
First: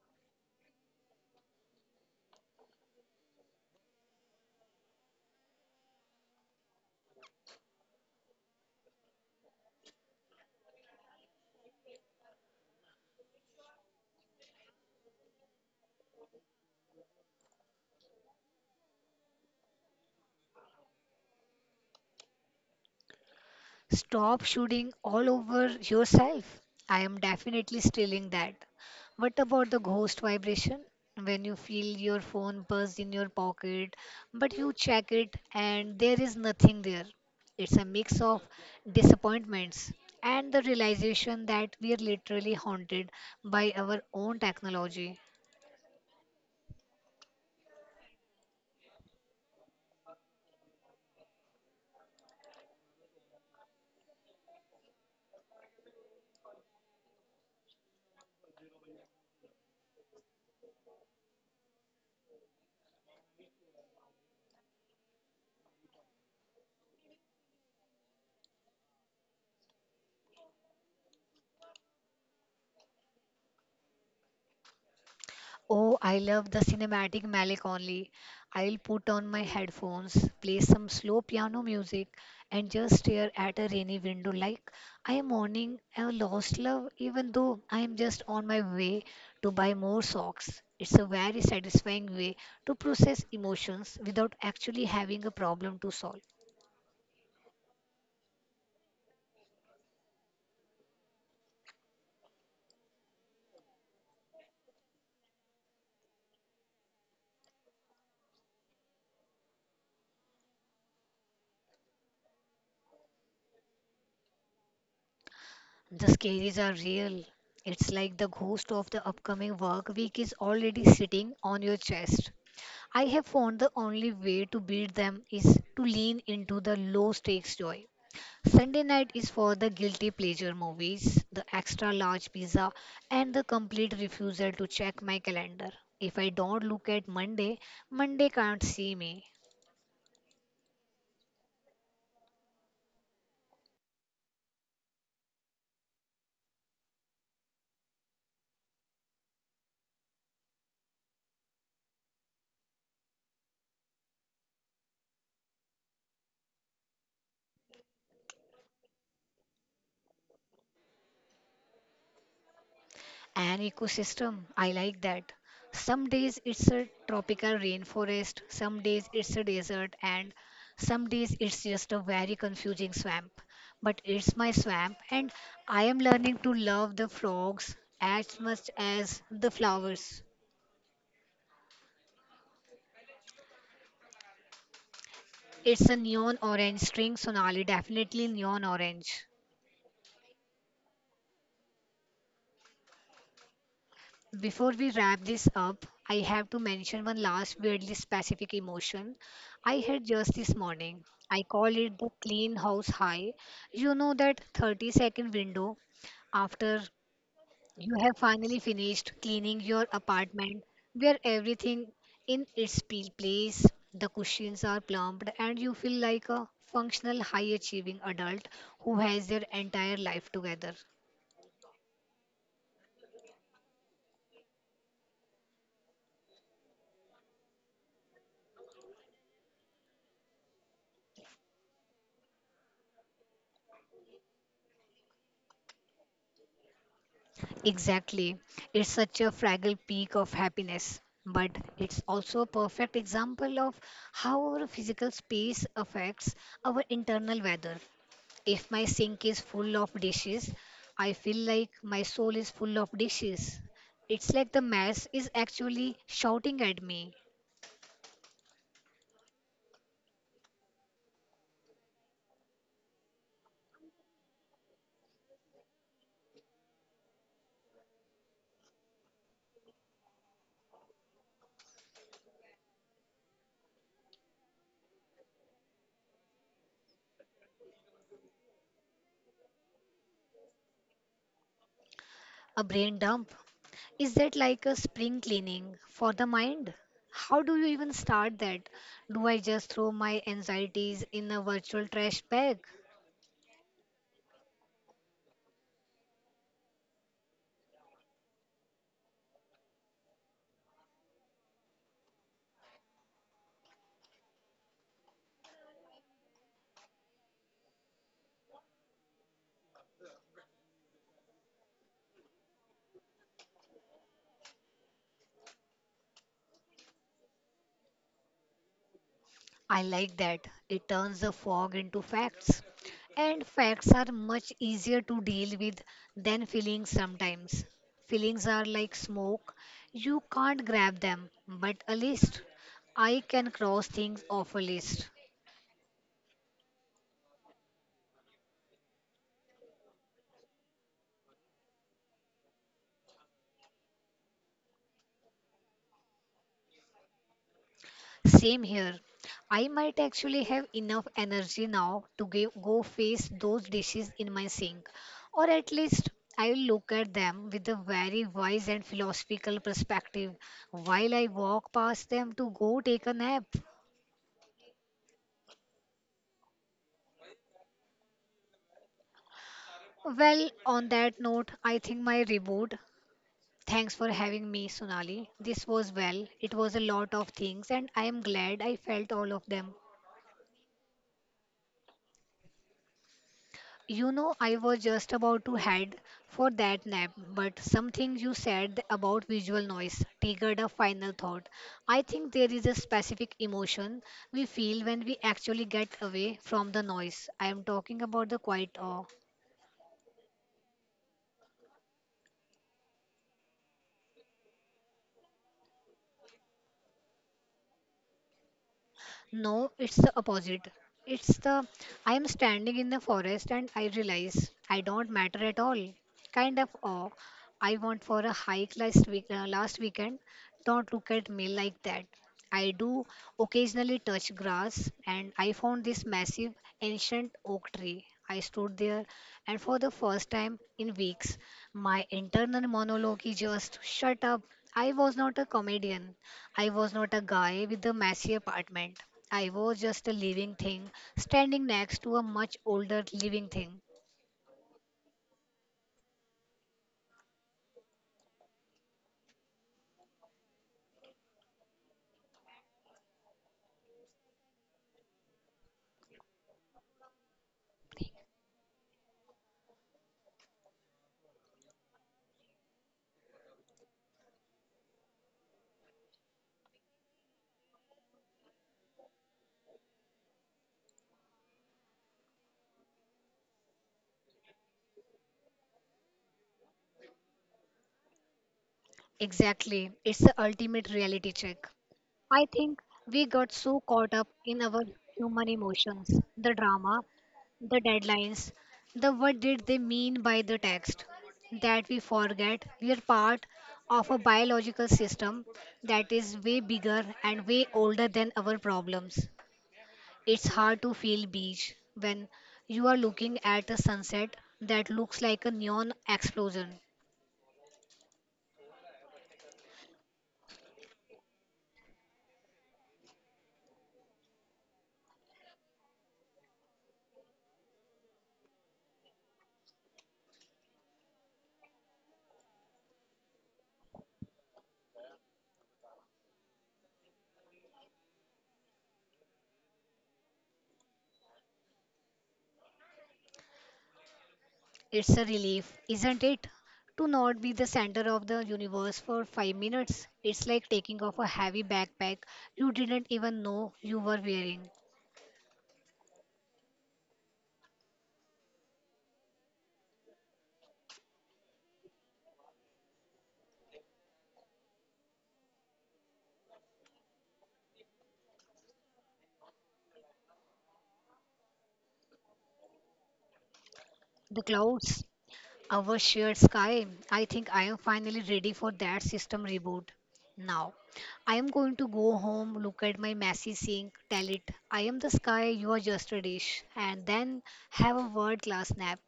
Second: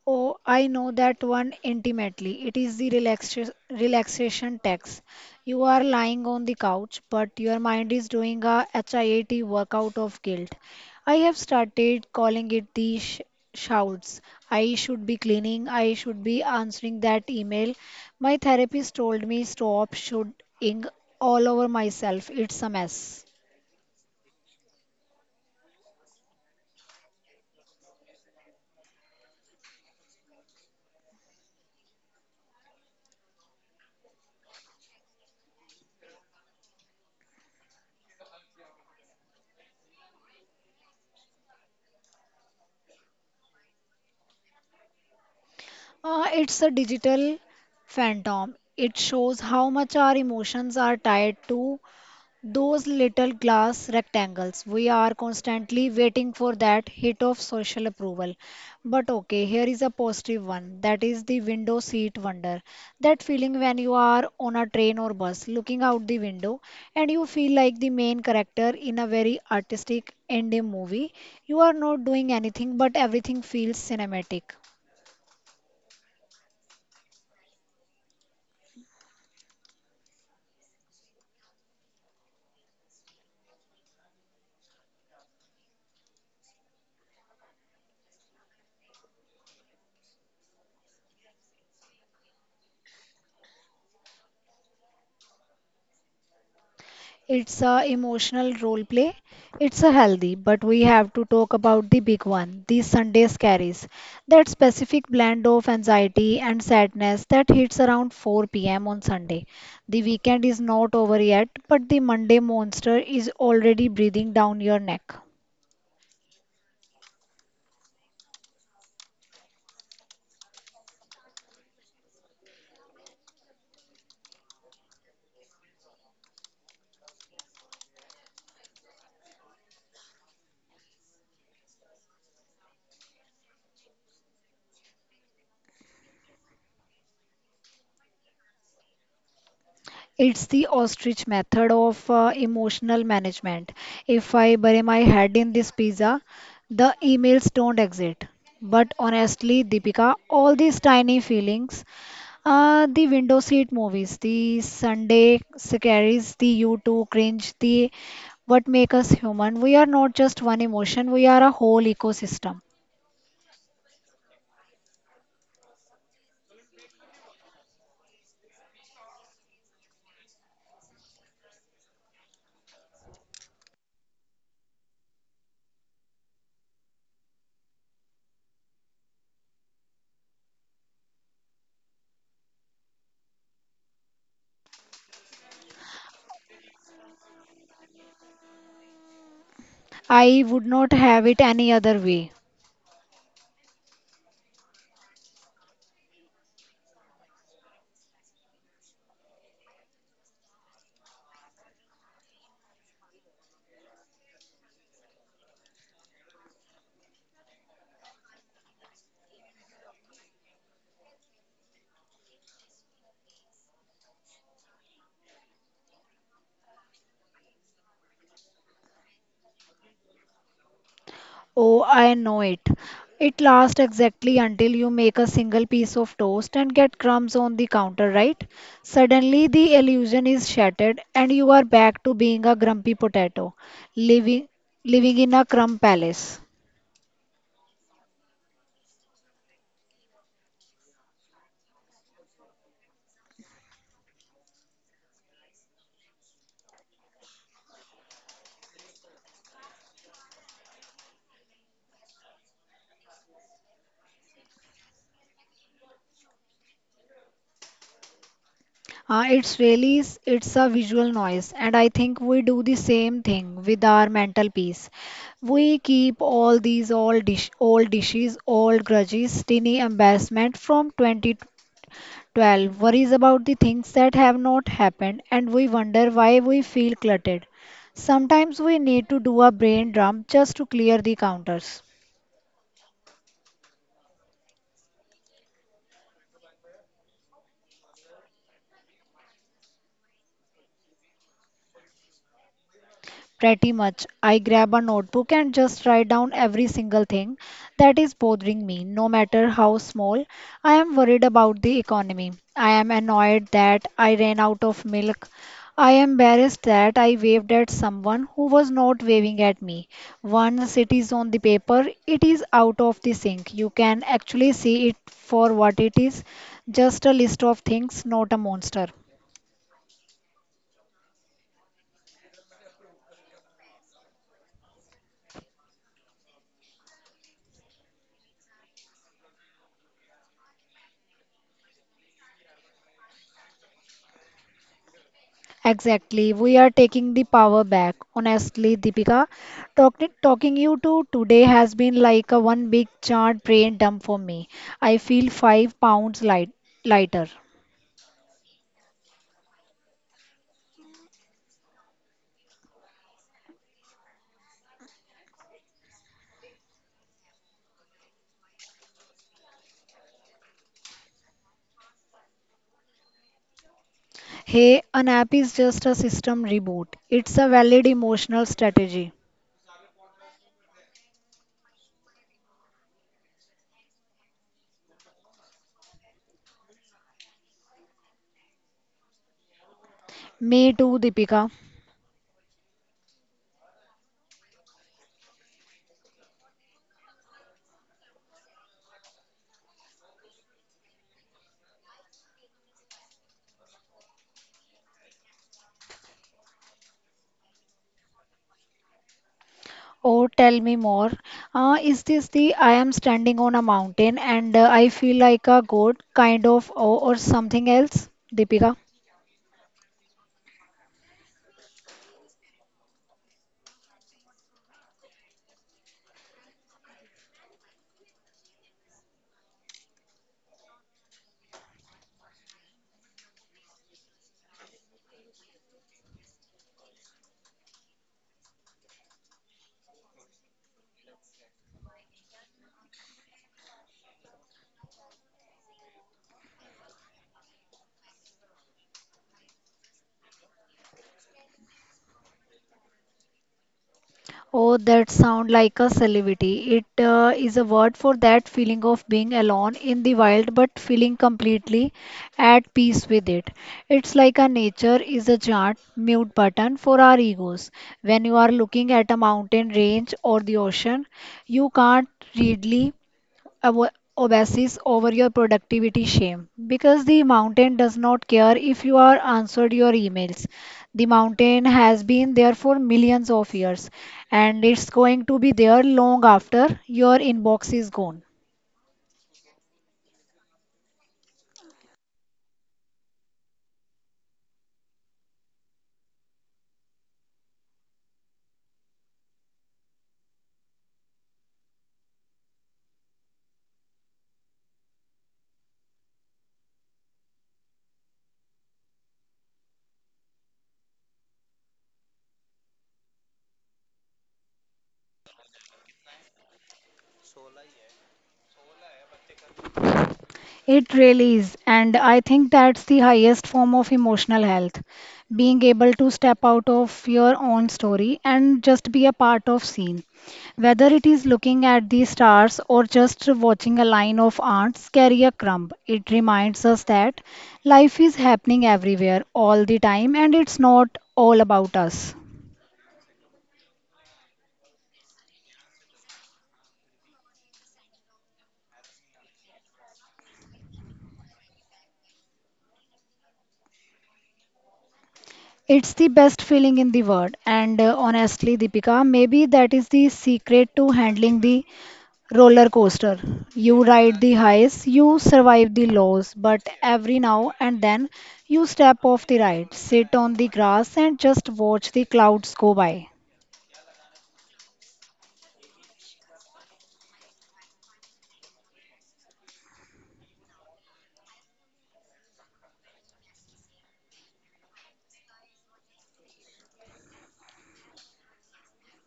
Oh, I know that one intimately. It is the relaxa- relaxation tax. You are lying on the couch, but your mind is doing a HIIT workout of guilt. I have started calling it the sh- shouts. I should be cleaning. I should be answering that email. My therapist told me stop shouting all over myself. It's a mess.
Stop shooting all over yourself. I am definitely stealing that. What about the ghost vibration? When you feel your phone buzz in your pocket, but you check it and there is nothing there. It's a mix of disappointments and the realization that we are literally haunted by our own technology.
Uh, it's a digital phantom. It shows how much our emotions are tied to those little glass rectangles. We are constantly waiting for that hit of social approval. But okay, here is a positive one, that is the window seat wonder. That feeling when you are on a train or bus looking out the window and you feel like the main character in a very artistic indie movie. You are not doing anything, but everything feels cinematic.
Oh, I love the cinematic Malik only. I'll put on my headphones, play some slow piano music, and just stare at a rainy window like I am mourning a lost love, even though I am just on my way to buy more socks. It's a very satisfying way to process emotions without actually having a problem to solve.
It's a emotional role play. It's a healthy, but we have to talk about the big one. These Sundays carries that specific blend of anxiety and sadness that hits around four p m on Sunday. The weekend is not over yet, but the Monday monster is already breathing down your neck.
The scaries are real. It's like the ghost of the upcoming work week is already sitting on your chest. I have found the only way to beat them is to lean into the low stakes joy. Sunday night is for the guilty pleasure movies, the extra large pizza, and the complete refusal to check my calendar. If I don't look at Monday, Monday can't see me.
It's the ostrich method of uh, emotional management. If I bury my head in this pizza, the emails don't exit. But honestly, Deepika, all these tiny feelings, uh, the window seat movies, the Sunday scaries, the you two cringe, the what make us human. We are not just one emotion, we are a whole ecosystem.
An ecosystem, I like that. Some days it's a tropical rainforest, some days it's a desert, and some days it's just a very confusing swamp. But it's my swamp, and I am learning to love the frogs as much as the flowers. It's a neon orange string, Sonali, definitely neon orange.
I would not have it any other way.
Before we wrap this up, I have to mention one last weirdly specific emotion I had just this morning. I call it the clean house high. You know that thirty second window after you have finally finished cleaning your apartment where everything in its pe- place, the cushions are plumped, and you feel like a functional, high achieving adult who has their entire life together.
Oh, I know it. It lasts exactly until you make a single piece of toast and get crumbs on the counter, right? Suddenly, the illusion is shattered, and you are back to being a grumpy potato, living living in a crumb palace.
Exactly. It's such a fragile peak of happiness, but it's also a perfect example of how our physical space affects our internal weather. If my sink is full of dishes, I feel like my soul is full of dishes. It's like the mess is actually shouting at me.
Uh, it's really s- it's a visual noise, and I think we do the same thing with our mental peace. We keep all these old dish, old dishes, old grudges, tiny embarrassment from twenty twelve. Worries about the things that have not happened, and we wonder why we feel cluttered. Sometimes we need to do a brain dump just to clear the counters.
A brain dump. Is that like a spring cleaning for the mind? How do you even start that? Do I just throw my anxieties in a virtual trash bag?
Pretty much. I grab a notebook and just write down every single thing that is bothering me, no matter how small. I am worried about the economy. I am annoyed that I ran out of milk. I am embarrassed that I waved at someone who was not waving at me. Once it is on the paper, it is out of the sink. You can actually see it for what it is, just a list of things, not a monster.
I like that. It turns the fog into facts. And facts are much easier to deal with than feelings sometimes. Feelings are like smoke. You can't grab them, but a list. I can cross things off a list.
Exactly. We are taking the power back. Honestly, Deepika, talking talking you to today has been like a one big chart brain dump for me. I feel five pounds light, lighter.
Same here. I might actually have enough energy now to give, go face those dishes in my sink, or at least I will look at them with a very wise and philosophical perspective while I walk past them to go take a nap.
Hey, an app is just a system reboot. It's a valid emotional strategy.
Well, on that note, I think my reboot. Thanks for having me, Sonali. This was well, it was a lot of things, and I am glad I felt all of them.
Me too, Deepika.
You know, I was just about to head for that nap, but something you said about visual noise triggered a final thought. I think there is a specific emotion we feel when we actually get away from the noise. I am talking about the quiet awe.
Oh, tell me more. Uh, is this the I am standing on a mountain and uh, I feel like a goat kind of, or, or something else, Deepika?
No, it's the opposite. It's the I am standing in the forest and I realize I don't matter at all. Kind of awe. I went for a hike last week, uh, last weekend. Don't look at me like that. I do occasionally touch grass and I found this massive ancient oak tree. I stood there and for the first time in weeks my internal monologue is just shut up. I was not a comedian. I was not a guy with a messy apartment. I was just a living thing standing next to a much older living thing.
Oh, that sound like a celebrity. It uh, is a word for that feeling of being alone in the wild but feeling completely at peace with it. It's like a nature is a giant mute button for our egos. When you are looking at a mountain range or the ocean, you can't readily avo- obsess over your productivity shame because the mountain does not care if you are answered your emails. The mountain has been there for millions of years and it's going to be there long after your inbox is gone.
Exactly. It's the ultimate reality check. I think we got so caught up in our human emotions, the drama, the deadlines, the what did they mean by the text, that we forget we are part of a biological system that is way bigger and way older than our problems. It's hard to feel beach when you are looking at a sunset that looks like a neon explosion.
It really is, and I think that's the highest form of emotional health. Being able to step out of your own story and just be a part of scene. Whether it is looking at the stars or just watching a line of ants carry a crumb, it reminds us that life is happening everywhere all the time and it's not all about us.
It's a relief, isn't it? To not be the center of the universe for five minutes. It's like taking off a heavy backpack you didn't even know you were wearing.
It's the best feeling in the world, and uh, honestly, Deepika, maybe that is the secret to handling the roller coaster. You ride the highs, you survive the lows, but every now and then you step off the ride, sit on the grass, and just watch the clouds go by.
The clouds. Our shared sky. I think I am finally ready for that system reboot. Now, I am going to go home, look at my messy sink, tell it, I am the sky, you are just a dish, and then have a world class nap.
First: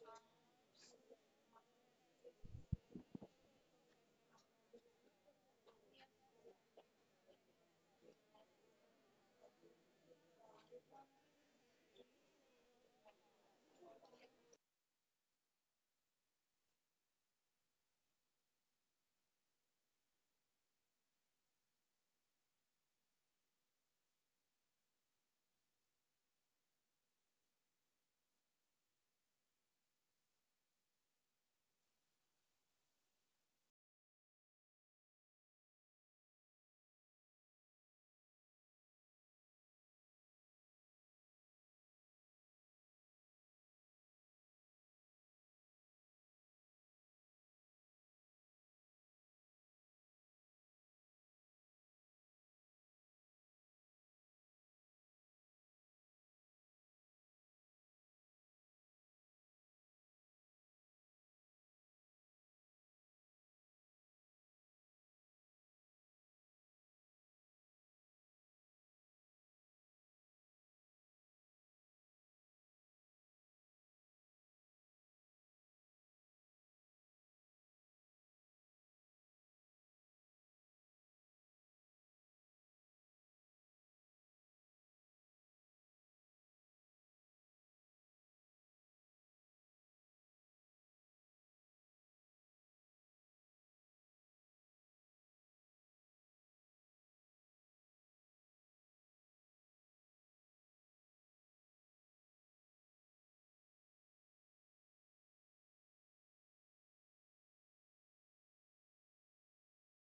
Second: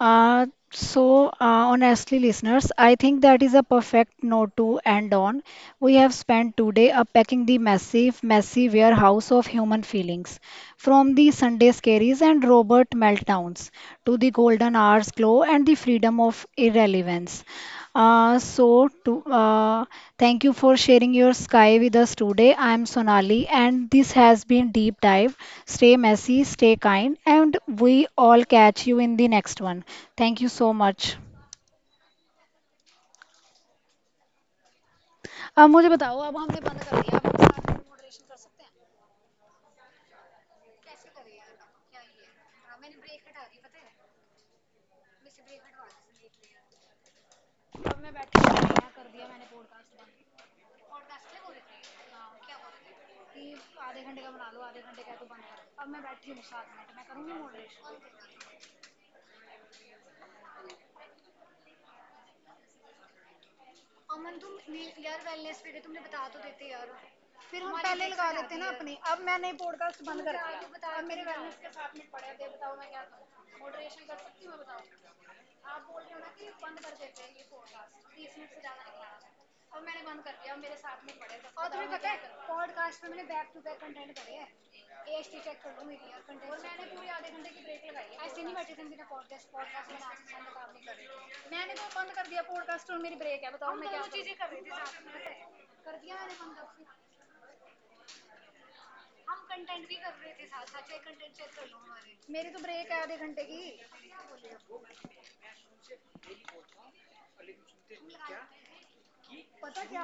Uh, so, uh, honestly, listeners, I think that is a perfect note to end on. We have spent today unpacking the massive, messy warehouse of human feelings, from the Sunday scaries and Robert meltdowns to the golden hour's glow and the freedom of irrelevance. Uh, so, to, uh, thank you for sharing your sky with us today. I'm Sonali, and this has been Deep Dive. Stay messy, stay kind, and we all catch you in the next one. Thank you so much. अब मुझे बताओ। अब हमने बंद कर दिया। अब हम साथ में moderation कर सकते हैं। अब मैं बैठ के कर दिया मैंने podcast।